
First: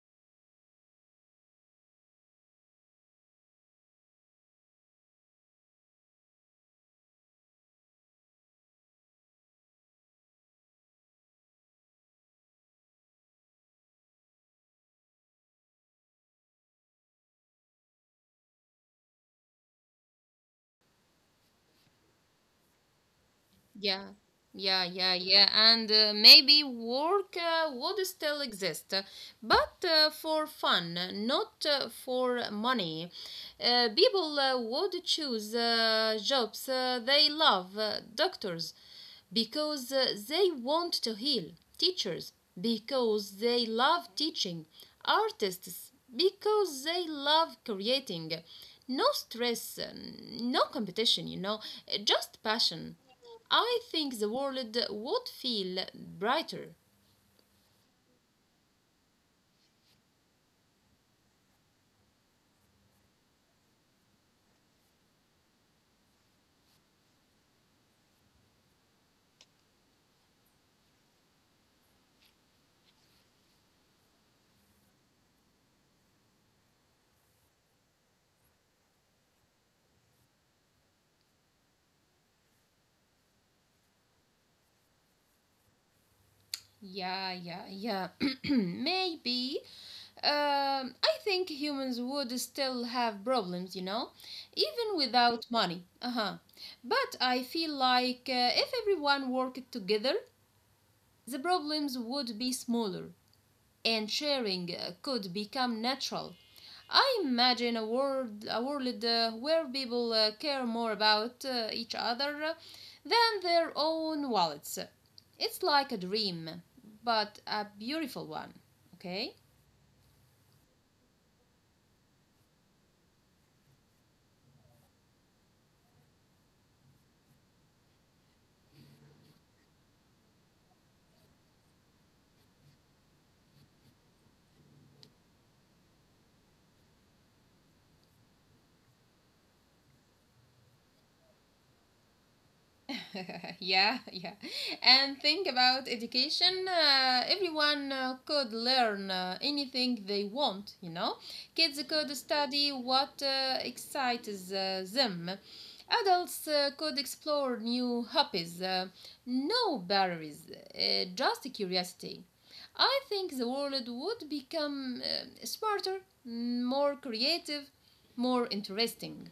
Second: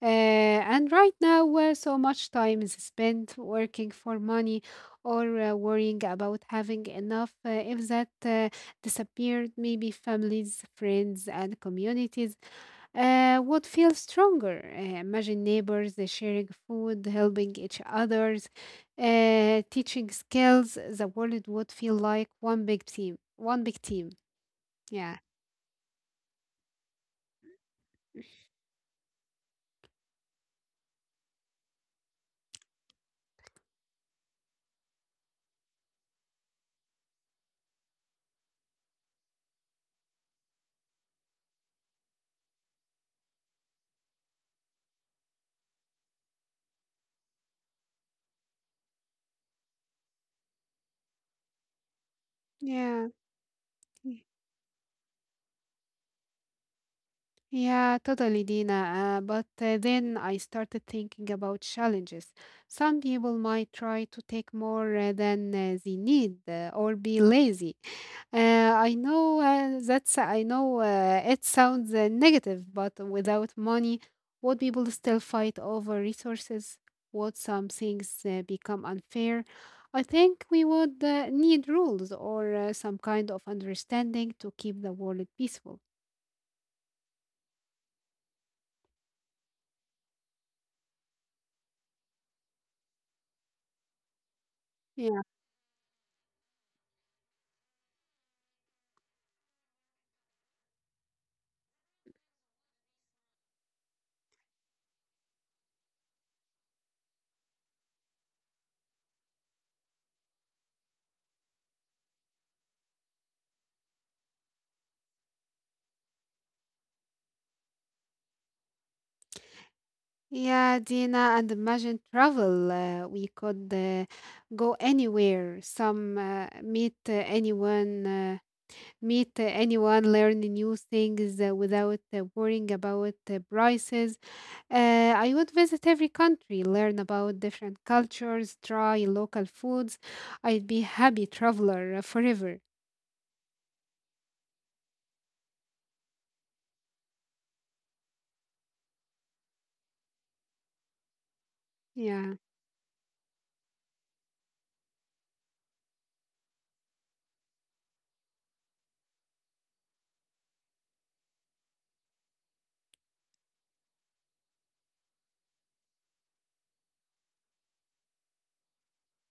S1: And right now, so much time is spent working for money or worrying about having enough. If that disappeared, maybe families, friends, and communities would feel stronger. Imagine neighbors sharing food, helping each others, teaching skills. The world would feel like one big team. One big
S2: Yeah,
S1: team.
S2: yeah, yeah,
S1: Yeah.
S2: yeah. And maybe work would still exist, but for fun, not for money. People would choose jobs they love, doctors, because they want to heal, teachers, because they love teaching, artists, because they love creating. No stress, no competition, you know, just passion.
S1: Yeah.
S2: I think the
S1: y-
S2: world would feel brighter.
S1: Yeah, totally, Dina. But then I started thinking about challenges. Some people might try to take more than they need or be lazy. I know it sounds negative, but without money, would people still fight over resources? Would some things become unfair? I think we would need rules or some kind of understanding to keep the world peaceful.
S2: Yeah, yeah, yeah. Maybe. I think humans would still have problems, you know, even
S1: Yeah.
S2: without money. Uh huh. But I feel like if everyone worked together, the problems would be smaller, and sharing could become natural. I imagine a world where people care more about each other than their own wallets. It's like a dream, but a beautiful one, okay?
S1: Yeah, Dina, and imagine travel. We could go anywhere, meet anyone, learn new things without worrying about prices. I would visit every country, learn about different cultures, try local foods. I'd be happy traveler forever.
S2: yeah, yeah. And think about education. Everyone could learn anything they want, you know. Kids could
S1: Yeah.
S2: study what excites them. Adults could explore new hobbies. No barriers, just curiosity. I think the world would become smarter, more creative, more interesting.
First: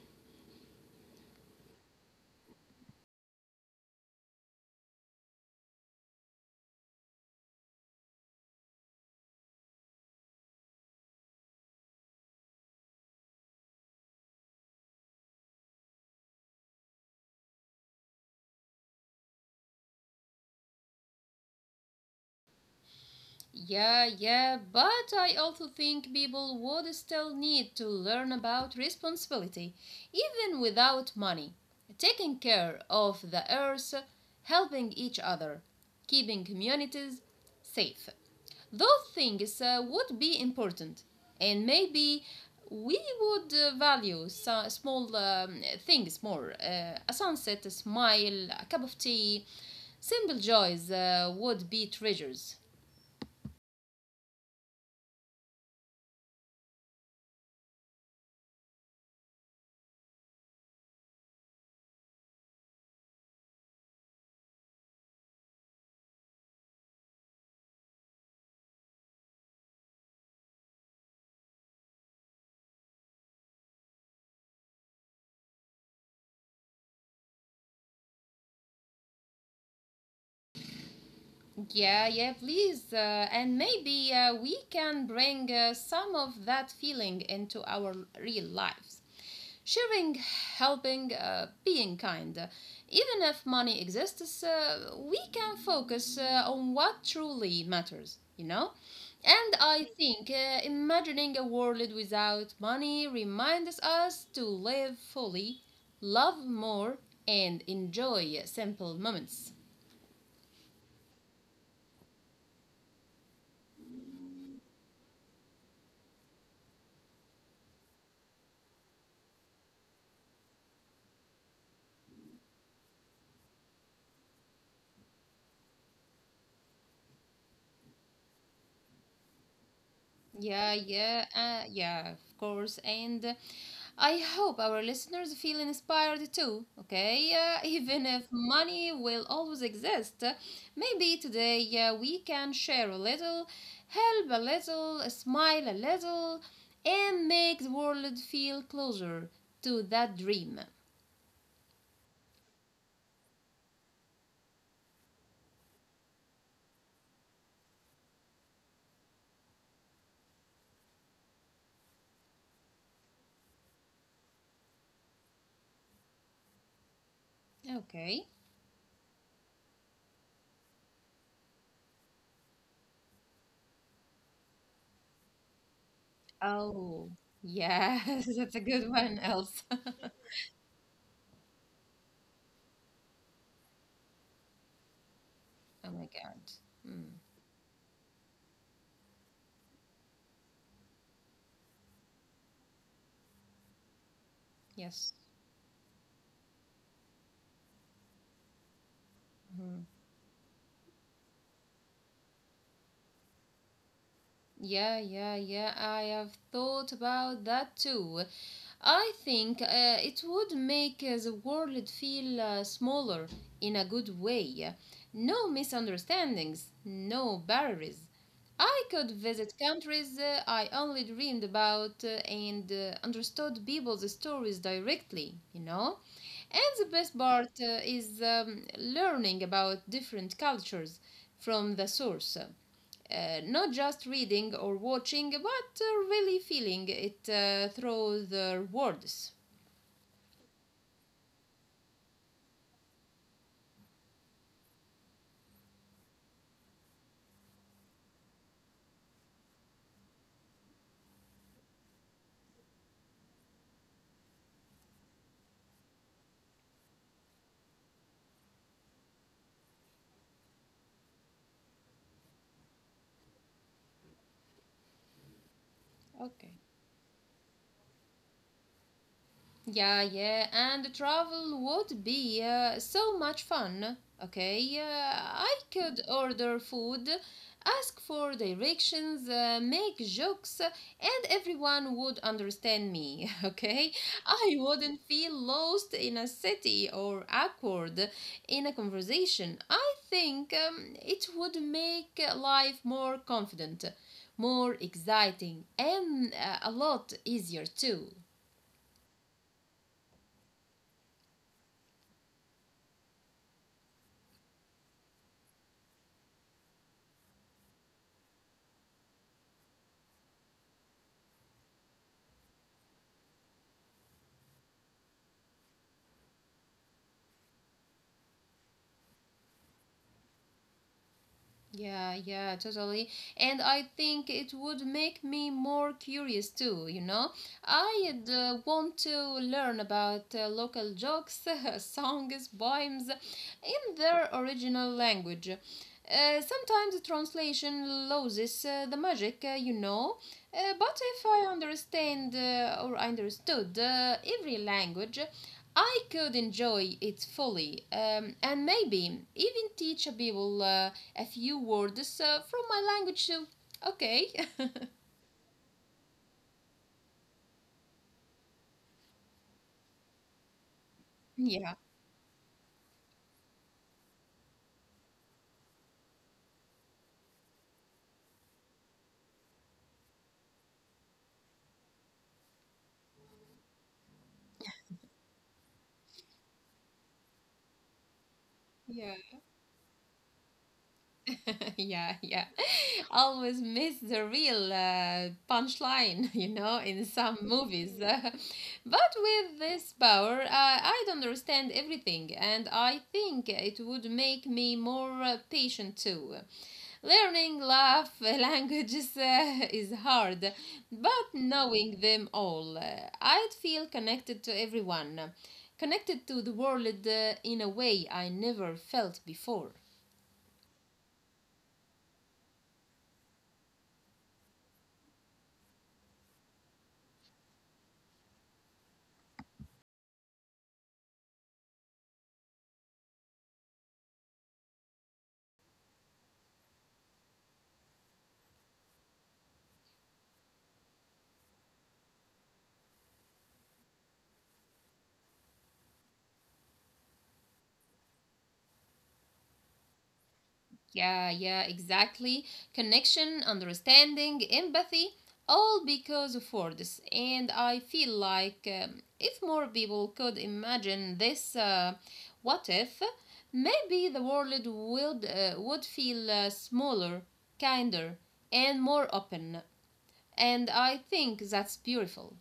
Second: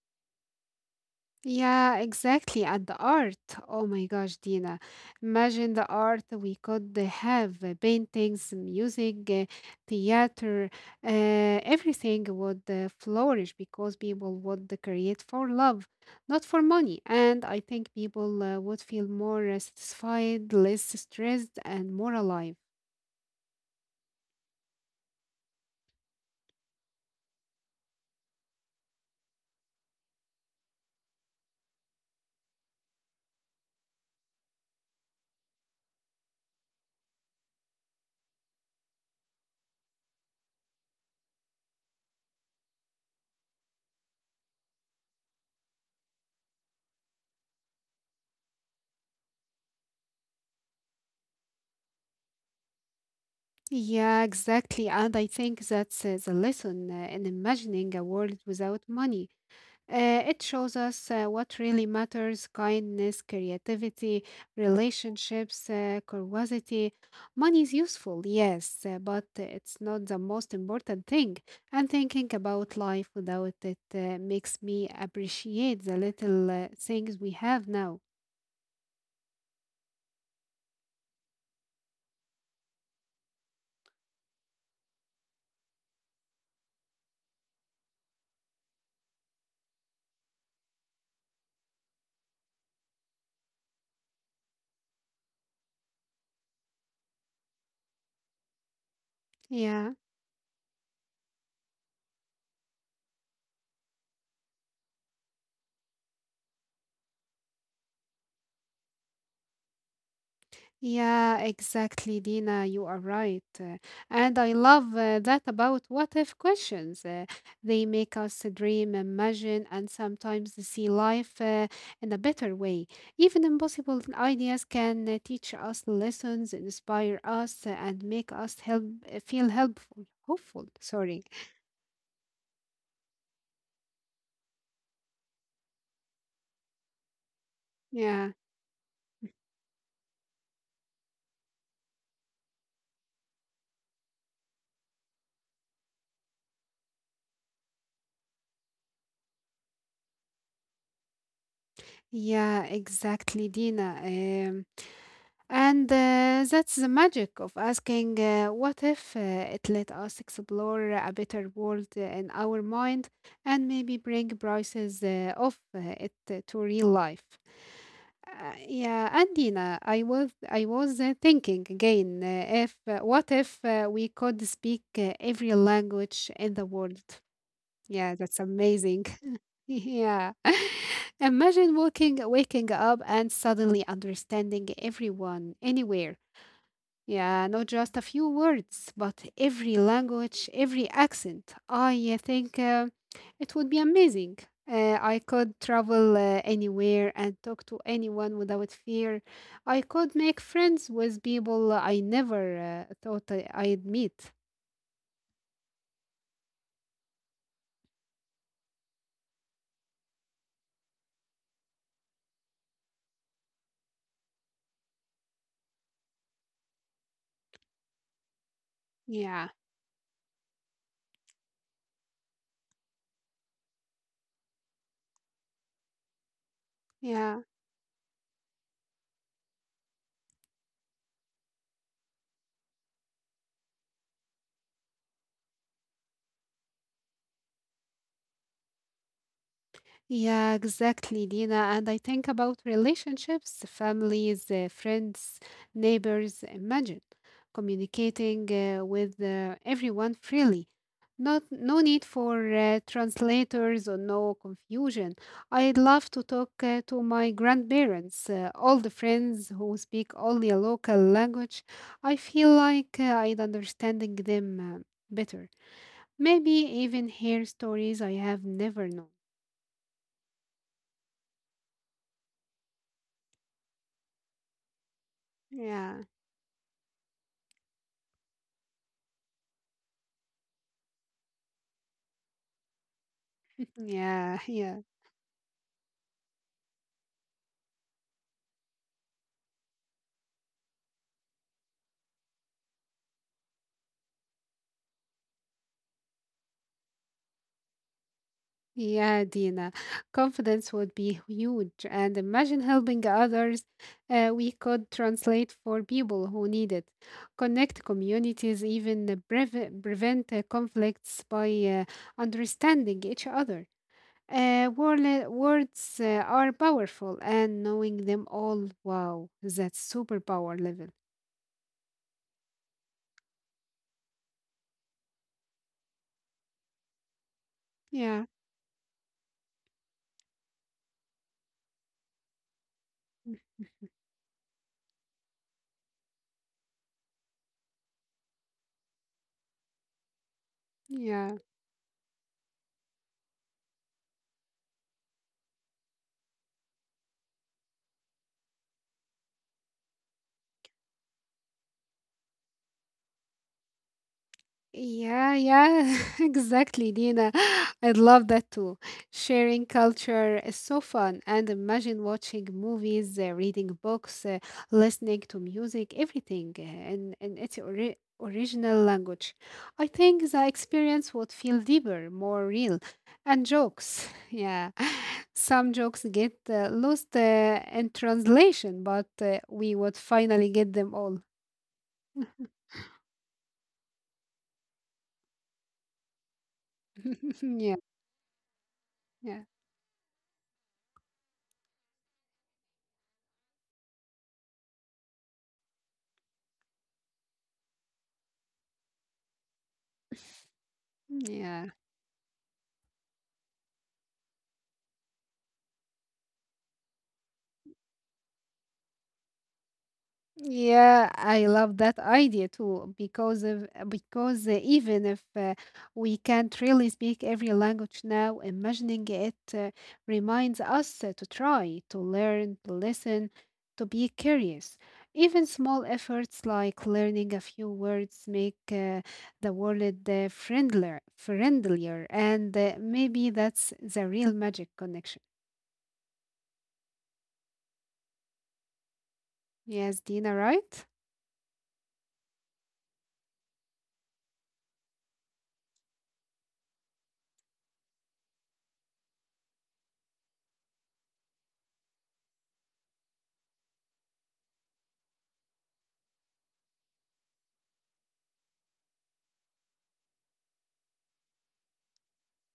S1: Yeah, exactly. And the art. Oh my gosh, Dina. Imagine the art we could have paintings, music, theater, everything would flourish because people would create for love, not for money. And I think people would feel more satisfied, less stressed, and more alive.
S2: Yeah, yeah, but I also think people would still need to learn about responsibility, even without money. Taking care of the earth, helping each other, keeping communities safe. Those things would be important, and maybe we would value small things more. A sunset, a smile, a cup of tea. Simple joys would be treasures.
S1: Yeah, exactly. And I think that's the lesson in imagining a world without money. It shows us what really matters kindness, creativity, relationships, curiosity. Money is useful, yes, but it's not the most important thing. And thinking about life without it makes me appreciate the little things we have now.
S2: Yeah, yeah, please. And maybe we can bring some of that feeling into our real lives. Sharing, helping, being kind. Even if money exists, we can focus on what truly matters, you know? And I
S1: Yeah,
S2: think imagining a world without money reminds us to live fully, love more, and enjoy simple moments.
S1: yeah, exactly, Dina. You are right. And I love that about what if questions. They make us dream, imagine, and sometimes see life in a better way. Even impossible ideas can teach us lessons, inspire us, and make us help feel helpful, hopeful.
S2: Yeah, yeah,
S1: Sorry.
S2: uh, yeah, of course. And I hope our listeners feel inspired too, okay? Even if
S1: Yeah,
S2: money will always exist, maybe today we can share a little, help a little, smile a little, and make the world feel closer to that dream.
S1: yeah, exactly, Dina. And that's the magic of asking what if it let us explore a better world in our mind and maybe bring prices of it to real life.
S2: Okay.
S1: Yeah, and Dina, I was thinking again if what if we could speak every language in the world?
S2: Oh, yeah,
S1: Yeah, that's
S2: that's a good
S1: amazing.
S2: one, Elsa.
S1: Yeah. Imagine waking up and suddenly understanding everyone
S2: Oh my
S1: anywhere
S2: God. Mm,
S1: yeah, not just a few words, but every language, every accent. I think it would be amazing.
S2: yes.
S1: I could travel anywhere and talk to anyone without fear. I could make friends with people I never thought I'd meet.
S2: Yeah, yeah, yeah. I have thought about that too. I think it would make the world feel smaller in a good way. No misunderstandings, no barriers. I could
S1: Yeah,
S2: visit countries I only dreamed about and understood people's stories directly, you know? And the best
S1: yeah.
S2: part is learning about different cultures from the source not just reading or watching, but really feeling it through the words.
S1: Yeah, exactly, Dina. And I think about relationships, families, friends, neighbors. Imagine communicating with everyone freely. Not, no need for translators or no confusion. I love to talk to my grandparents, all the friends who speak only a local language. I feel like I'd understanding them better. Maybe
S2: Okay.
S1: even hear stories I have never known.
S2: Yeah, yeah, and travel would be so much fun. Okay, I could
S1: Yeah.
S2: order food, ask for directions, make jokes, and everyone would understand me. Okay,
S1: Yeah,
S2: I
S1: yeah,
S2: wouldn't feel lost in a city or awkward in a conversation. I think it would make life more confident, more exciting, and a lot easier too.
S1: yeah, Dina. Confidence would be huge. And imagine helping others. We could translate for people who need it, connect communities, even prevent conflicts by understanding each other. Words are powerful, and knowing them all, wow, that's superpower level.
S2: Yeah, yeah, totally. And I think it would make me more curious too, you know?
S1: Yeah,
S2: I'd want to learn about local jokes, songs, poems
S1: mm,
S2: in their original language. Sometimes translation loses the magic, you know. But if
S1: yeah.
S2: I understand or understood every language, I could enjoy it fully and maybe even teach a people a few words from my language too. Okay.
S1: Yeah, yeah, exactly, Dina. I love that too. Sharing culture is so fun. And
S2: yeah.
S1: imagine watching movies, reading books, listening to music, everything in its original language. I think the experience would feel deeper, more real. And jokes, yeah. Some jokes get lost in translation, but
S2: Yeah.
S1: we would finally get them all.
S2: yeah. Yeah. always miss the real punchline, you know, in some movies. but
S1: Yeah, yeah,
S2: with this power, I don't understand everything, and I think it would make me more patient too. Learning love languages is hard, but
S1: yeah.
S2: knowing them all, I'd feel connected to everyone, connected to the world in a way I never felt before.
S1: Yeah, I love that idea too because even if we can't really speak every language now, imagining it reminds us to try, to learn, to listen, to be curious. Even small efforts like learning a few words make the world friendlier, and maybe that's the real magic connection. Yes, Dina, right?
S2: Yeah, yeah, exactly. Connection, understanding, empathy, all because of words. And I feel like if more people could imagine this what if, maybe the world would feel smaller, kinder, and more open. And I think that's beautiful.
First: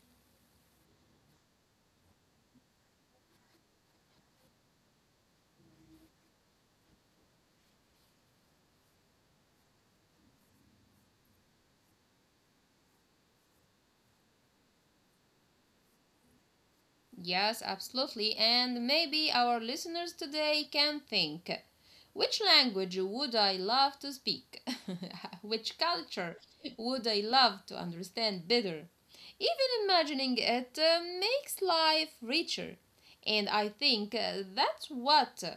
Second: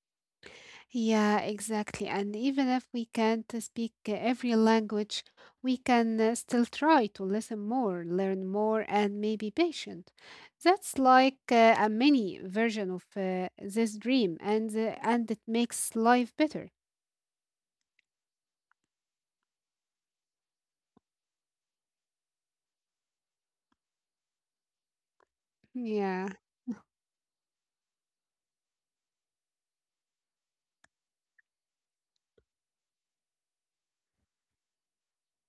S1: Yeah, exactly. And even if we can't speak every language, we can still try to listen more, learn more, and maybe patient. That's like a mini version of this dream, and it makes life better.
S2: Yes, absolutely. And maybe our listeners today can think, which language would I love to speak? which
S1: Yeah,
S2: culture would I love to understand better? Even imagining it makes life richer. And I think that's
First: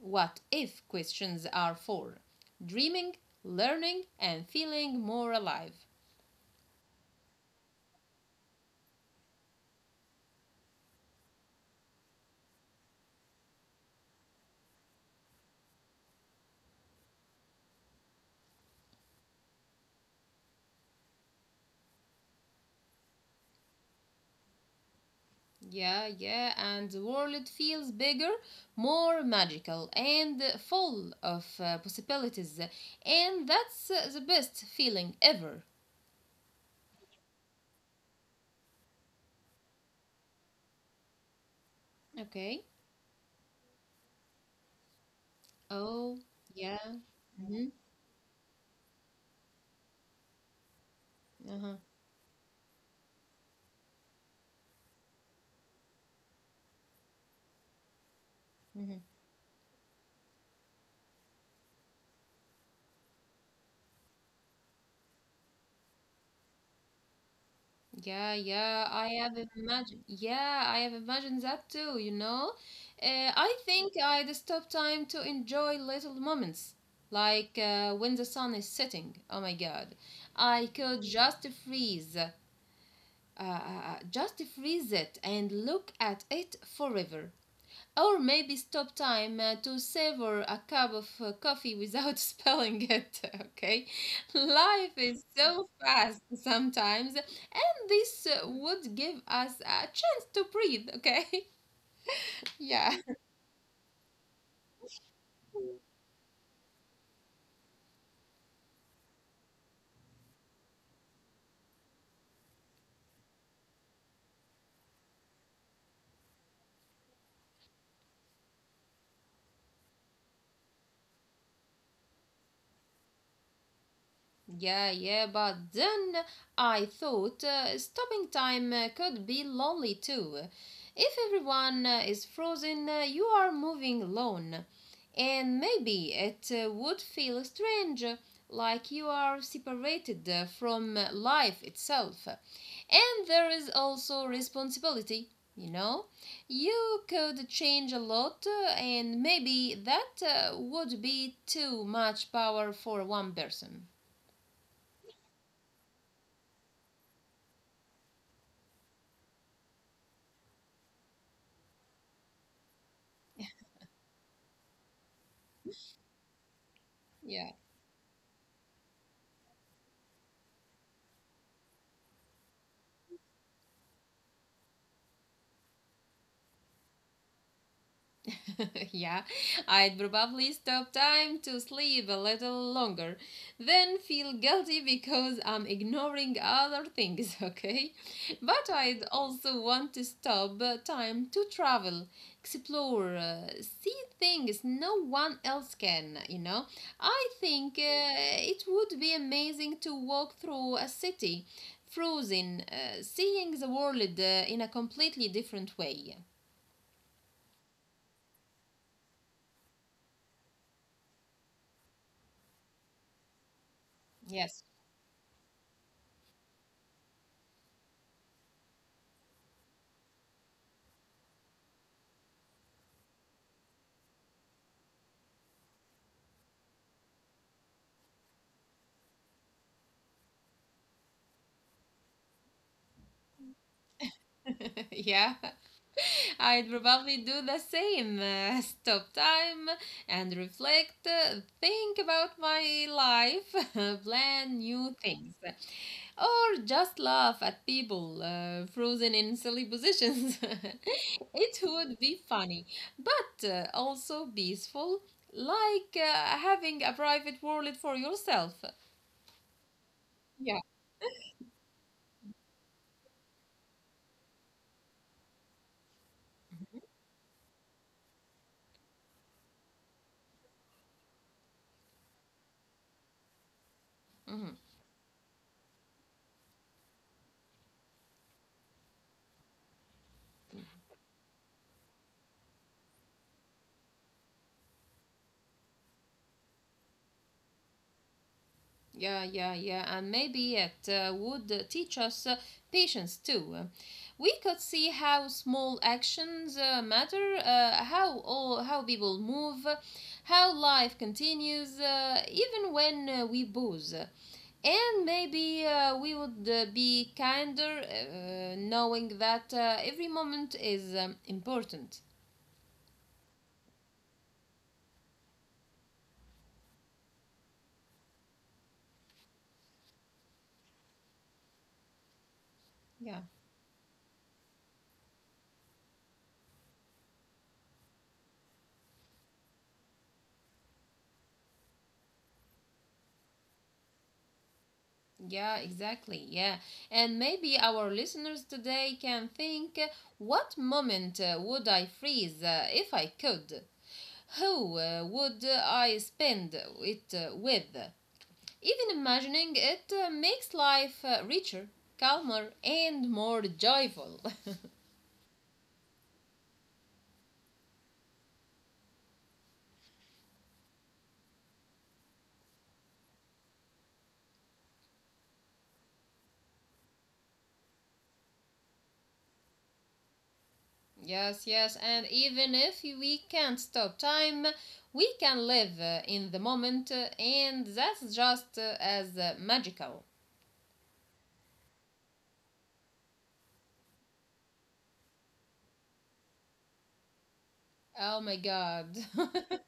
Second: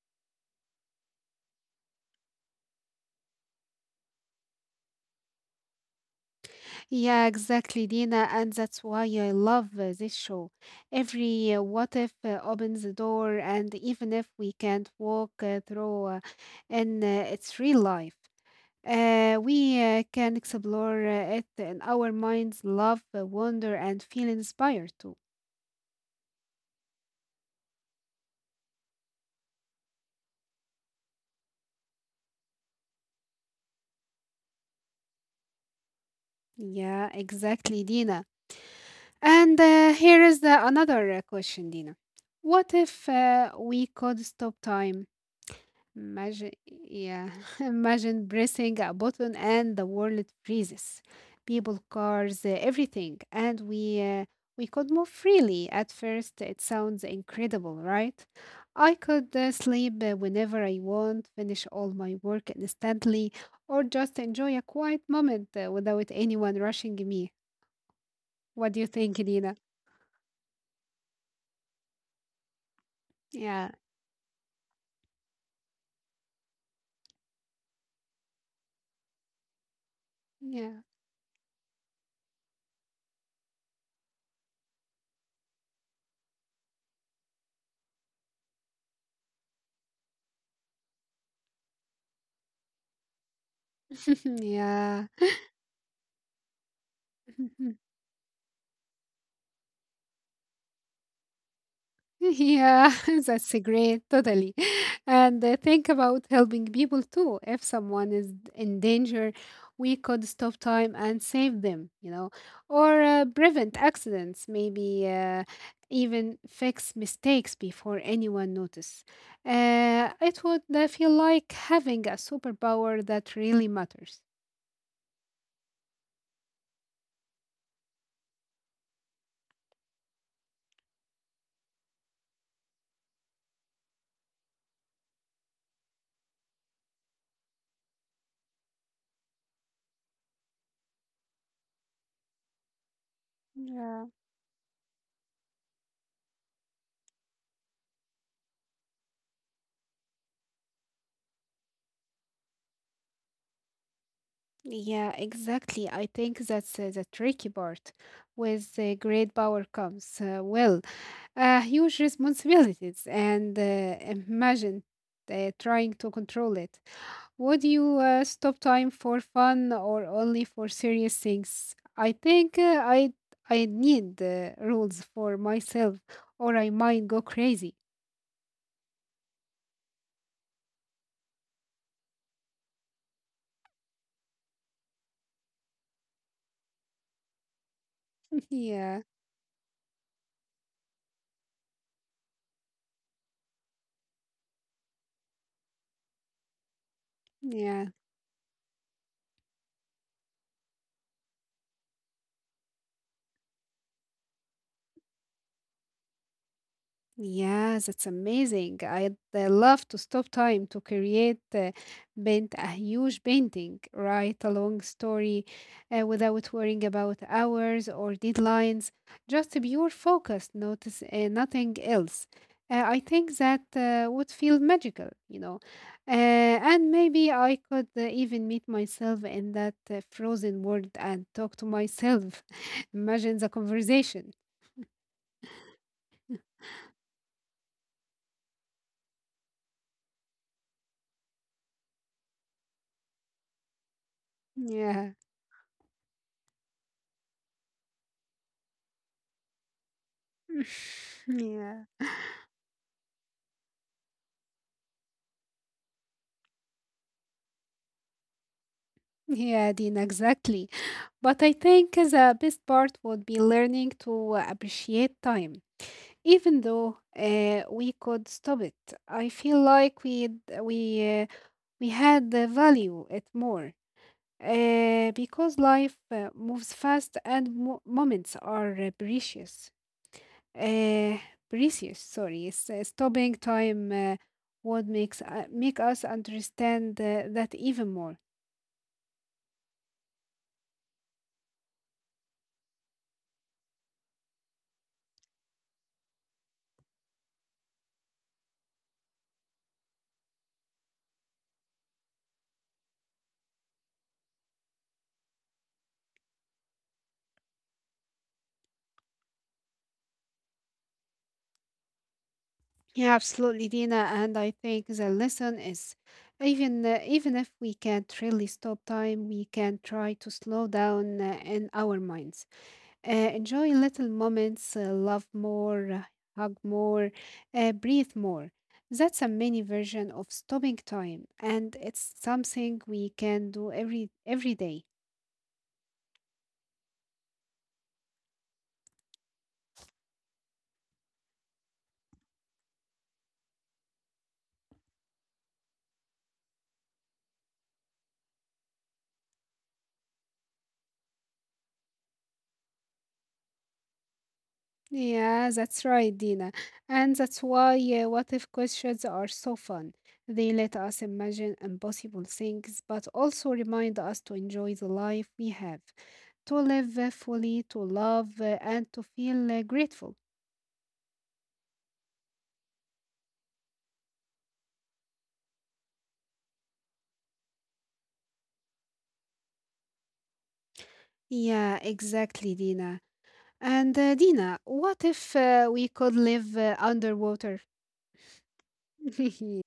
S2: what if questions are for: dreaming, learning, and feeling more alive.
S1: yeah, exactly, Dina. And that's why I love this show. Every what if opens the door, and even if we can't walk through in its real life. We can explore it in our minds, love, wonder, and feel inspired too.
S2: Yeah, yeah, and the world feels bigger, more magical, and full of possibilities. And that's the best feeling ever.
S1: Yeah, exactly, Dina. And here is the, another question, Dina.
S2: Okay.
S1: What if we could stop time?
S2: Oh,
S1: Imagine,
S2: yeah.
S1: yeah,
S2: Mm-hmm.
S1: imagine pressing a button and the world freezes.
S2: Uh-huh.
S1: People, cars, everything, and we could move freely. At first, it sounds incredible, right? I
S2: Mm-hmm.
S1: could sleep whenever I want, finish all my work instantly, or just enjoy a quiet moment without anyone rushing me.
S2: Yeah,
S1: What do you
S2: yeah, I
S1: think,
S2: have
S1: Nina?
S2: imagined. Yeah, I have imagined that too, you know? I
S1: Yeah,
S2: think I'd stop time to enjoy little moments, like when the sun is setting. Oh my God. I
S1: yeah,
S2: could just freeze. uh, uh, just freeze it and look at it forever. Or maybe stop time to savor a cup of coffee without spilling it, okay? Life
S1: yeah.
S2: is so fast sometimes. This would give us a chance to breathe, okay?
S1: Yeah,
S2: yeah.
S1: that's a great, totally. And think about helping people too. If someone is in danger, we could stop time and save them, you know, or prevent accidents, maybe even fix mistakes before anyone notice. It would feel like having a superpower that really matters.
S2: Yeah, yeah, but then I thought stopping time could be lonely too. If everyone is frozen, you are moving alone. And maybe it would feel strange, like you are separated from life itself. And there is
S1: Yeah,
S2: also responsibility, you know? You could change a lot, and maybe that would be too much power for one person.
S1: yeah, exactly. I think that's the tricky part. With great power comes huge responsibilities and imagine trying to control it.
S2: Yeah.
S1: Would you stop time for fun or only for serious things? I think I need rules for myself or I might go crazy.
S2: yeah, I'd probably stop time to sleep a little longer, then feel guilty because I'm ignoring other things, okay? But
S1: yeah,
S2: I'd also want to stop time to travel, explore, see things no one else can, you know? I think
S1: yeah.
S2: it would be amazing to walk through a city, frozen, seeing the world in a completely different way.
S1: Yes, it's amazing. I'd love to stop time to create, paint a huge painting, write a
S2: Yes.
S1: long story without worrying about hours or deadlines. Just pure focus, notice nothing else. I think that would feel magical, you know. And maybe I could even meet myself in that frozen world and talk to myself. Imagine the conversation.
S2: yeah. I'd probably do the same. Stop time and reflect, think about my life, plan new
S1: Yeah.
S2: things, or just laugh at people frozen in silly positions. it
S1: yeah.
S2: would be funny, but also peaceful, like having a private world for yourself.
S1: Yeah, Dean,
S2: Yeah.
S1: exactly. But I think the best part would be learning to appreciate time, even though we could stop it. I feel like we uh, we had the value it more because life moves fast and mo moments are precious. Uh, Precious, sorry. Stopping time would make us understand that even more.
S2: Yeah, yeah, yeah, and maybe it would teach us patience too. We could see how small actions matter, how people move, how life continues, even when we booze. And maybe we would be kinder, knowing that every moment is important.
S1: Yeah, absolutely, Dina. And I think the lesson is even if we can't really stop time, we can try to slow down in our minds.
S2: Yeah.
S1: Enjoy little moments, love more, hug more, breathe more. That's a mini version of stopping time, and it's something we can do every day.
S2: Yeah, exactly. Yeah. And maybe our listeners today can think, what moment would I freeze if I could? Who would I spend it with? Even imagining it makes life richer, calmer, and more joyful.
S1: Yeah, that's right, Dina. And that's why what if questions are so fun. They let us imagine impossible things, but also remind us to enjoy the life we have, to live fully, to love, and to feel grateful.
S2: yes, yes. And even if we can't stop time, we can live in the moment, and that's just as magical.
S1: Yeah, exactly, Dina. And Dina, what if we could live underwater?
S2: Oh my God.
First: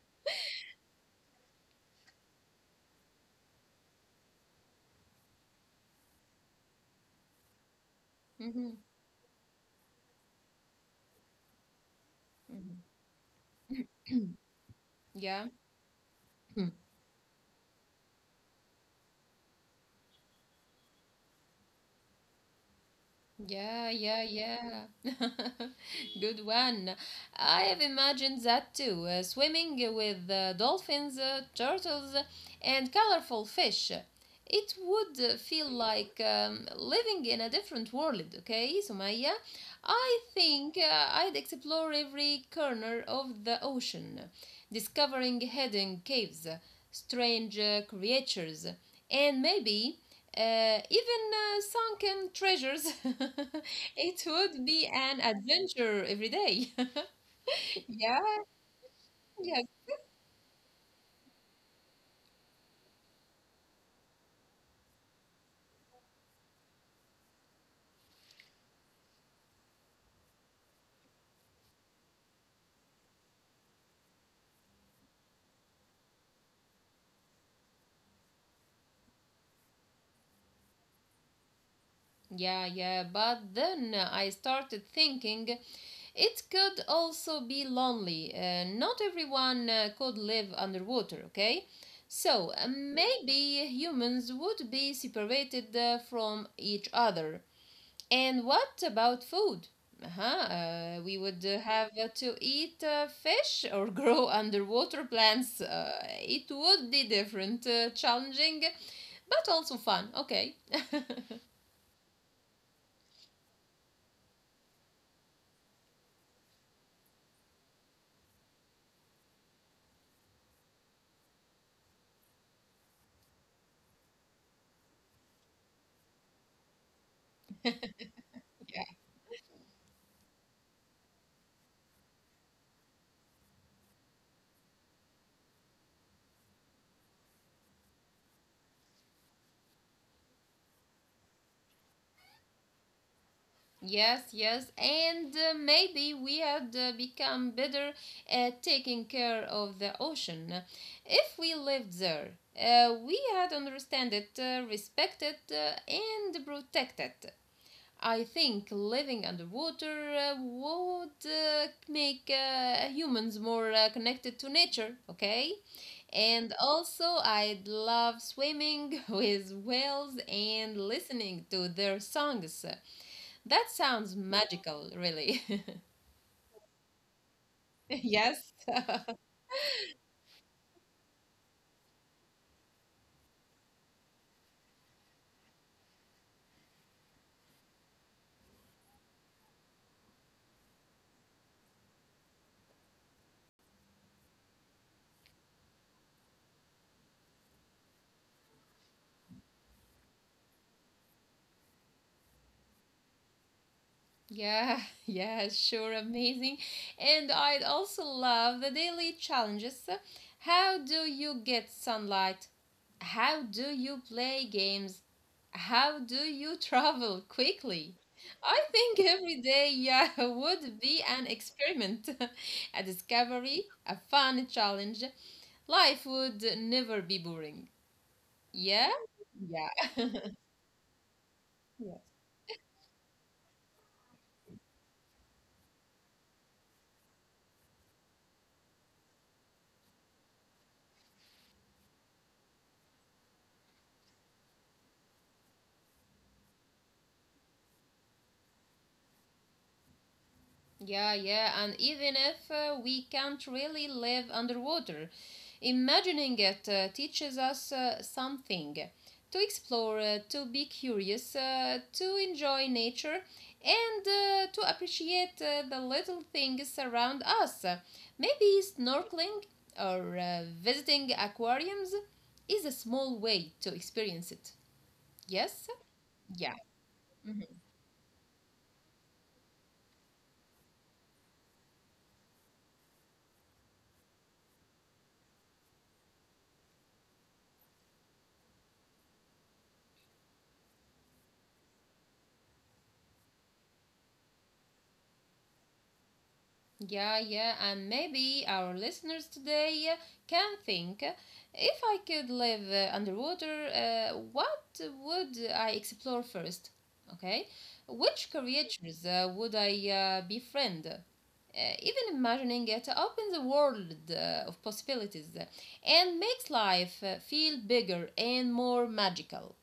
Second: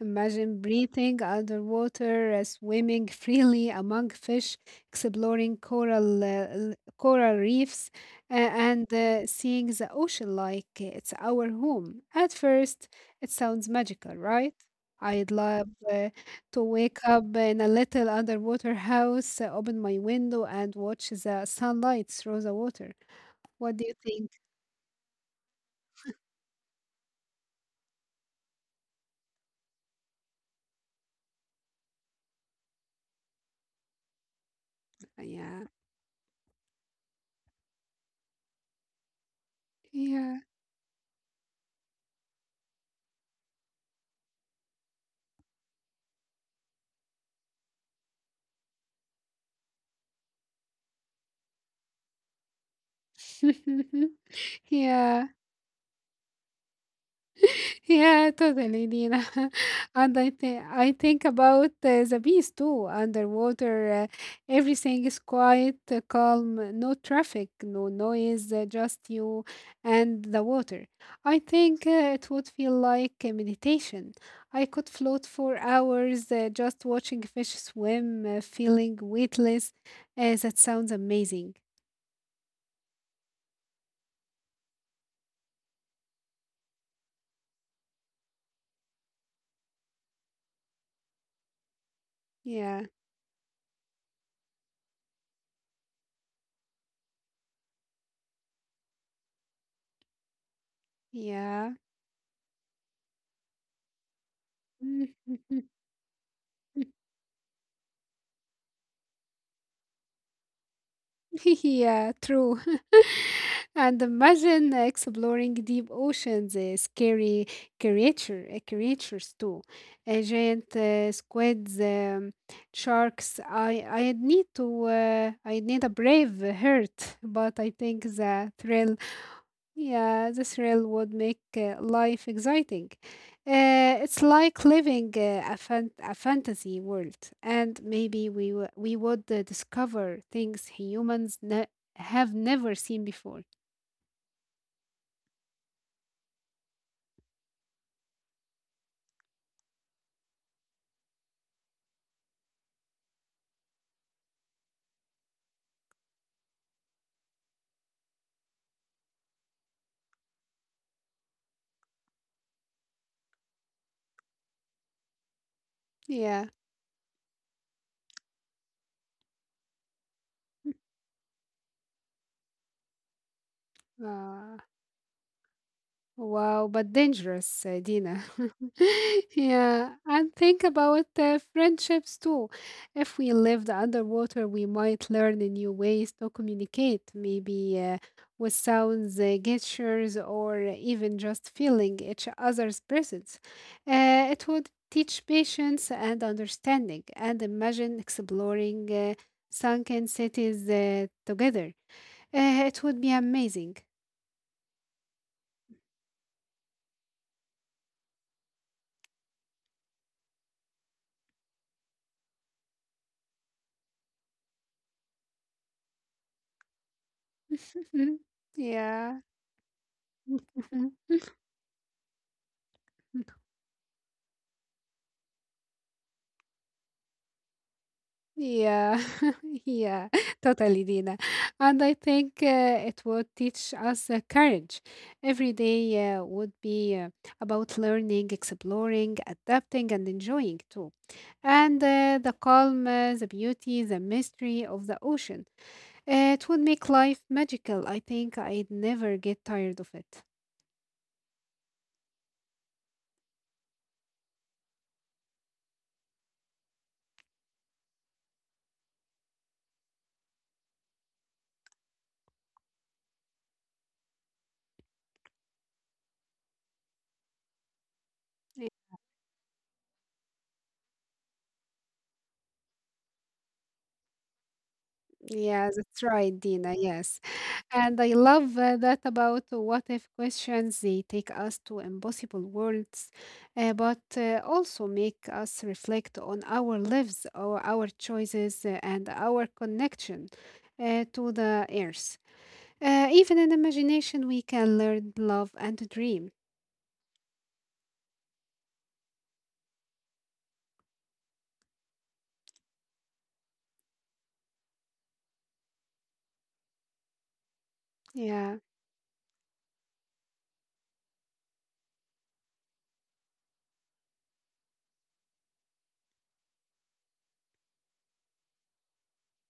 S1: Imagine breathing underwater, swimming freely among fish, exploring coral reefs, uh,
S2: Mm-hmm.
S1: and uh, seeing the ocean like it's our home. At first,
S2: Mm-hmm.
S1: it sounds magical, right? I'd
S2: Yeah.
S1: love to
S2: Hmm.
S1: wake up in a little underwater house, open my window, and watch the sunlight through the water. What do
S2: Yeah,
S1: you
S2: yeah,
S1: think?
S2: yeah. Good one. I have imagined that too. Swimming with dolphins, turtles, and colorful fish. It would
S1: Yeah,
S2: feel like living in a different world, okay, Sumaya? I
S1: yeah,
S2: think I'd explore every corner of the ocean, discovering hidden caves, strange creatures, and maybe even sunken treasures, it would be an
S1: yeah.
S2: adventure every day. yeah,
S1: Yeah, totally, Nina.
S2: yeah,
S1: And I think about the beast too. Underwater, everything is quiet, calm, no traffic, no noise, just you and the water. I think it would feel like a meditation. I could float for hours just watching fish swim, feeling weightless. That sounds amazing.
S2: yeah, yeah. But then I started thinking it could also be lonely. Not everyone could live underwater, okay? So
S1: Yeah,
S2: maybe humans would be separated from each other. And what about food? Uh-huh, we would
S1: yeah.
S2: have to eat fish or grow underwater plants. It would be different, challenging, but also fun. Okay.
S1: Yeah, true. And imagine exploring deep oceans, scary creatures too, giant squids, sharks. I need a brave heart, but I think the
S2: Yeah.
S1: thrill, yeah, the thrill would make life exciting. It's like living a fantasy world, and maybe we would discover things humans have never seen before.
S2: Yes, yes, and maybe we had become better at taking care of the ocean. If we lived there, we had understand it, respect it, and protect it. I think living underwater would make humans more connected to nature, okay?
S1: Yeah.
S2: And also, I'd love swimming with whales and listening to their songs. That sounds
S1: Ah,
S2: magical, really.
S1: wow, but dangerous, Dina.
S2: Yes.
S1: Yeah, and think about friendships too. If we lived underwater, we might learn new ways to communicate, maybe with sounds, gestures, or even just feeling each other's presence. It would teach patience and understanding, and imagine exploring sunken cities together. It would be amazing.
S2: Yeah, yeah, sure, amazing. And I'd also love the daily challenges. How do you get sunlight? How do you play games? How do you travel quickly? I think every
S1: Yeah.
S2: day, yeah, would be an experiment, a discovery, a fun challenge. Life would never be boring. Yeah?
S1: Yeah. Yeah. Totally, Dina.
S2: Yeah.
S1: And I think it would teach us courage. Every day would be about learning, exploring, adapting, and enjoying too. And the calm, the beauty, the mystery of the ocean. It would make life magical. I think I'd never get tired of it.
S2: Yeah, yeah, and even if we can't really live underwater, imagining it teaches us something to explore, to be curious, to enjoy nature, and to appreciate the little things around us. Maybe snorkeling or visiting aquariums is a small way to experience it. Yes?
S1: Yeah, that's
S2: Yeah.
S1: right, Dina. Yes. And I love that about what if questions. They take us to impossible worlds, but also make us reflect on our lives, or our choices, and our connection to the earth. Even in imagination, we can learn, love, and dream.
S2: Yeah, yeah, and maybe our listeners today can think, if I could live underwater, what would I explore first? Okay, which
S1: Yeah.
S2: creatures would I befriend? Even imagining it opens a world of possibilities and makes life feel bigger and more magical.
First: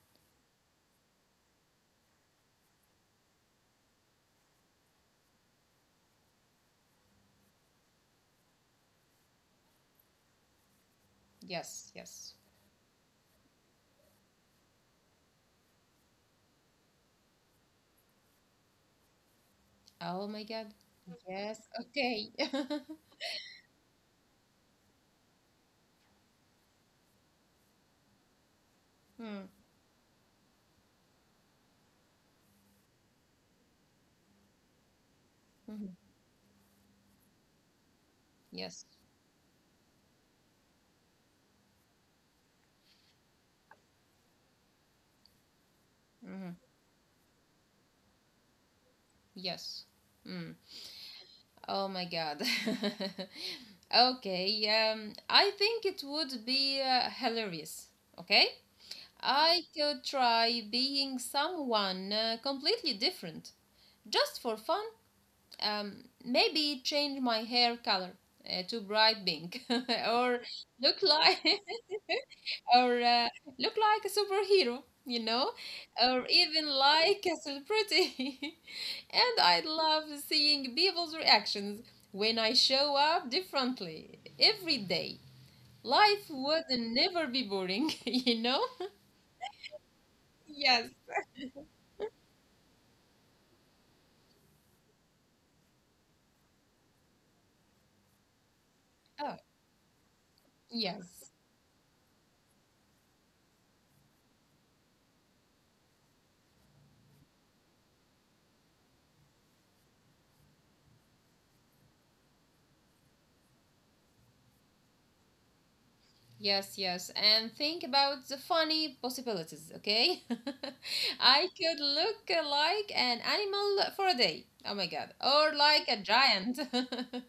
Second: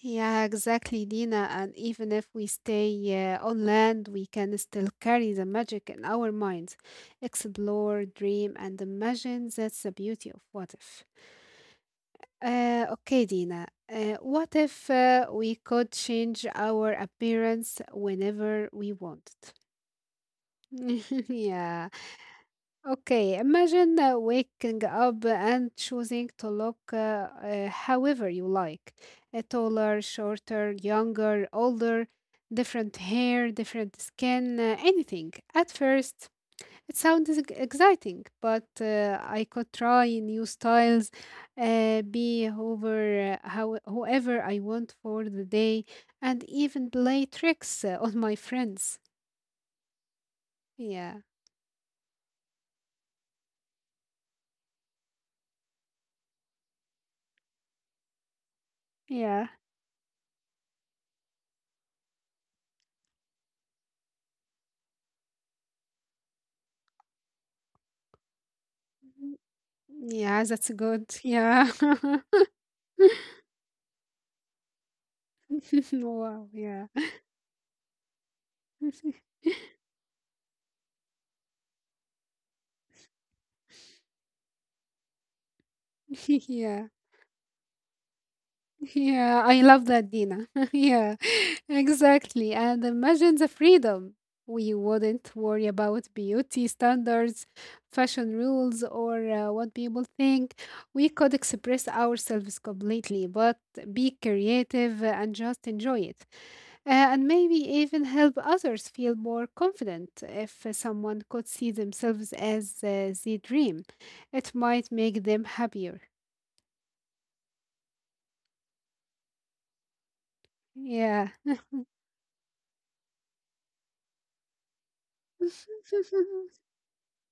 S1: Yeah, exactly, Dina. And even if we stay on land, we can still carry the magic in our minds, explore, dream, and imagine. That's the beauty of what if.
S2: Yes, yes.
S1: Okay, Dina. What if we could change our appearance whenever we wanted?
S2: Oh my God. Yes,
S1: yeah.
S2: okay.
S1: Okay, imagine waking up and choosing to look however you like.
S2: Hmm,
S1: Taller, shorter, younger, older, different hair, different skin, anything. At
S2: mhm,
S1: first, it sounds exciting, but
S2: yes.
S1: I could try new styles, be whoever I want for the day, and
S2: Mhm.
S1: even play tricks on my friends.
S2: Yes. Mm.
S1: Yeah,
S2: Oh my God. Okay. I think it would be hilarious. Okay.
S1: yeah.
S2: I could try being someone completely different just for fun. Maybe change my hair color to bright pink or
S1: Yeah, that's
S2: look
S1: good.
S2: like
S1: Yeah.
S2: or look like a superhero, you know, or
S1: Wow,
S2: even
S1: yeah.
S2: like a celebrity. And I love seeing people's reactions when I show up differently every day. Life would
S1: Yeah.
S2: never be boring, you know?
S1: Yeah, I love that, Dina.
S2: Yes.
S1: Yeah, exactly. And imagine the freedom. We wouldn't worry about beauty standards, fashion rules, or
S2: Oh,
S1: what people think. We
S2: yes.
S1: could express ourselves completely, but be creative and just enjoy it. And maybe even help others feel more confident if someone could see themselves as the dream. It might make them happier.
S2: Yes, yes. And think about the funny possibilities, okay?
S1: Yeah.
S2: I could look like an animal for a day. Oh my God. Or like a giant.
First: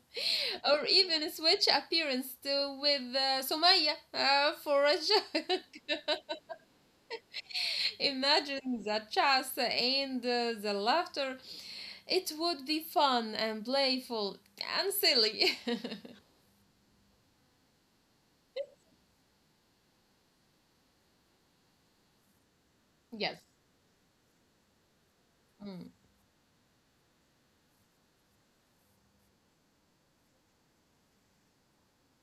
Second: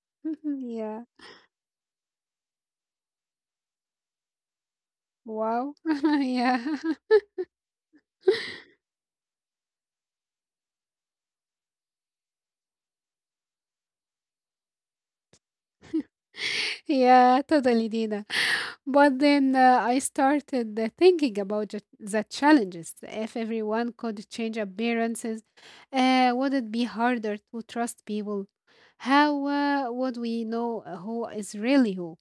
S2: Or
S1: yeah.
S2: even switch appearance to with Somaya for a joke.
S1: Wow. yeah.
S2: Imagine the chase and the laughter. It would be fun and playful and silly.
S1: yeah, totally, Dina. But then I started thinking about the challenges. If
S2: Yes.
S1: everyone could change appearances,
S2: Mm,
S1: would it be harder to trust people? How would we know who is really who?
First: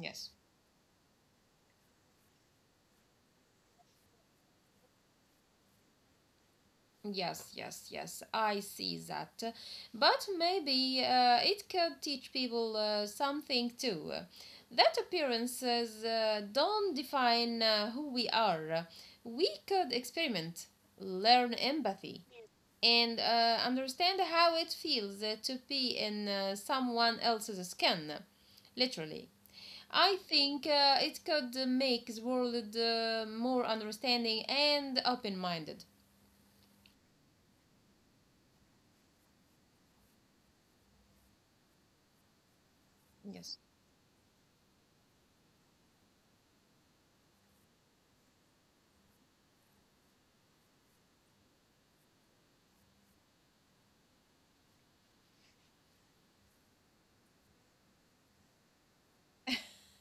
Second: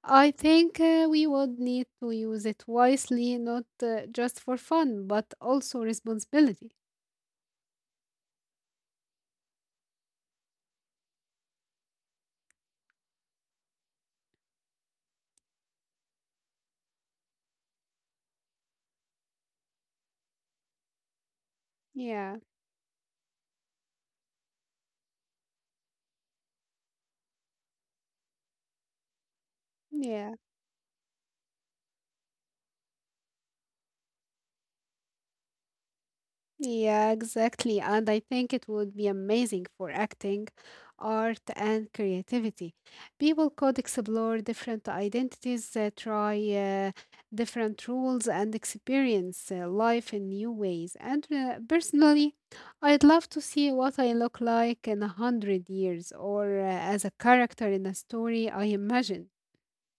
S2: yes.
S1: I think we would need to use it wisely, not just for fun, but also responsibility.
S2: Yes, yes, yes, I see that. But maybe it could teach people something too. That appearances don't define who we are. We could experiment, learn empathy,
S1: Yeah,
S2: and understand how it feels to be in someone else's skin, literally. I
S1: yeah.
S2: think it could make the world more understanding and open minded.
S1: Yeah, exactly. And I think it would be amazing for acting, art, and creativity. People
S2: Yes.
S1: could explore different identities, try different rules, and experience life in new ways. And personally, I'd love to see what I look like in 100 years or as a character in a story I imagine.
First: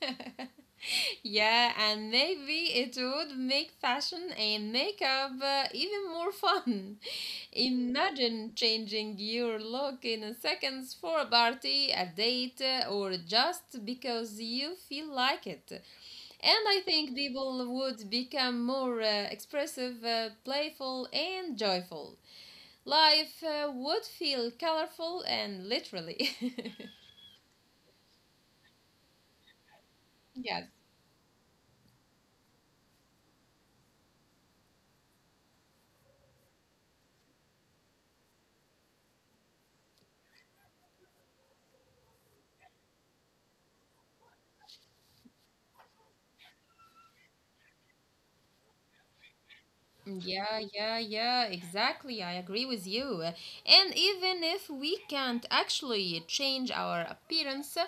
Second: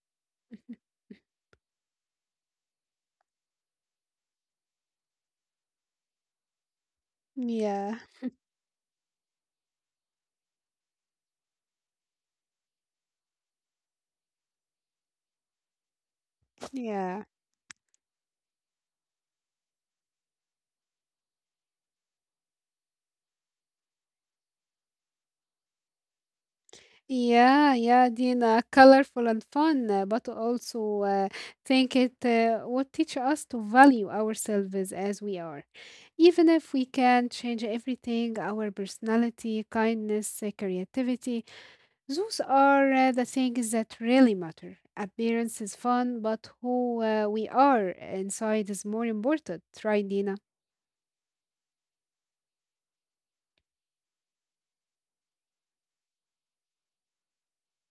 S2: Yeah, and maybe it would make fashion and makeup even more fun.
S1: Yeah,
S2: Imagine changing your look in a seconds for a party, a date, or just because you feel like it. And I think
S1: yeah.
S2: people would become more expressive, playful, and joyful. Life would feel colorful and literally.
S1: Yeah, yeah, Dina, colorful and fun, but
S2: Yes.
S1: also think it would teach us to value ourselves as we are. Even if we can change everything, our personality, kindness, creativity, those are the things that really matter. Appearance is fun, but who we are inside is more important, right, Dina?
S2: Yeah, yeah, yeah, exactly. I agree with you. And even if we can't actually change our appearance, uh,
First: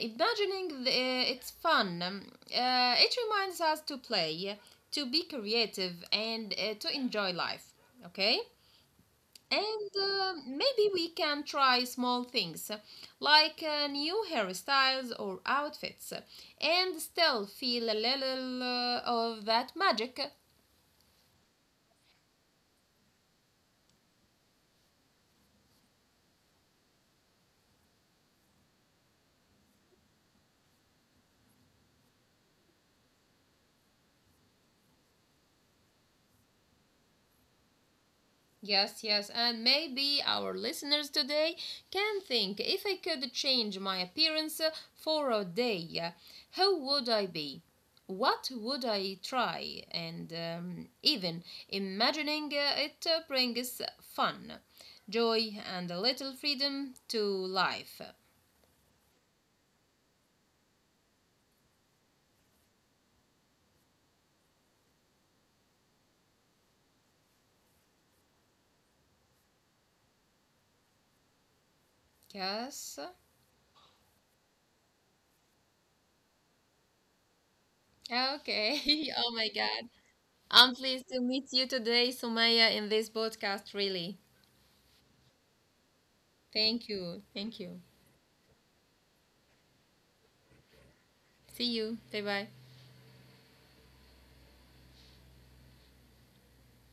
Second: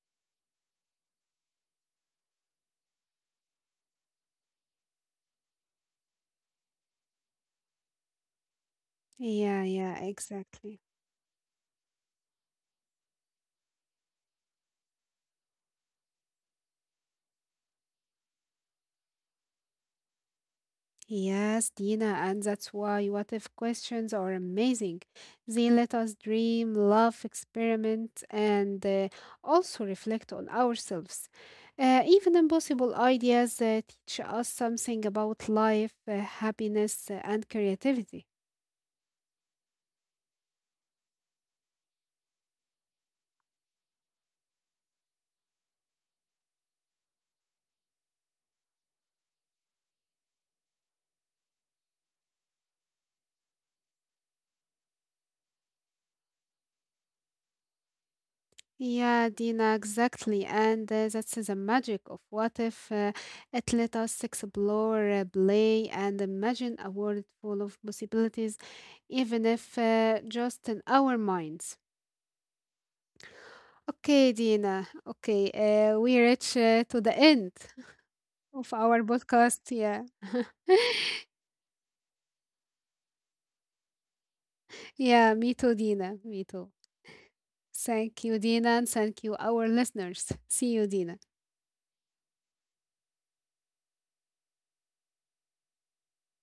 S2: imagining the, uh, it's fun. It reminds us to play, to be creative, and to enjoy life. Okay?
S1: Yeah,
S2: And
S1: yeah, exactly.
S2: maybe we can try small things like new hairstyles or outfits and still feel a little of that magic.
S1: Yes, Dina, and that's why what if questions are amazing. They let us dream, love, experiment, and also reflect on ourselves. Even impossible ideas teach us something about life, happiness, and creativity.
S2: Yes, yes, and maybe our listeners today can think, if I could change my appearance for a day, how would I be? What would I try? And even imagining it brings fun, joy, and a little freedom to life.
S1: Yeah, Dina, exactly. And that's the magic of what if it let us explore, play, and imagine a world full of possibilities, even if just in our minds.
S2: Yes.
S1: Okay, Dina. Okay, we reach to the end of our
S2: Okay. Oh my
S1: podcast.
S2: God.
S1: Yeah.
S2: I'm pleased to meet you today, Sumaya, in this podcast, really.
S1: Yeah, me too, Dina. Me too.
S2: Thank you. Thank you.
S1: Thank you, Dina, and thank you, our listeners. See you, Dina.
S2: See you. Bye bye.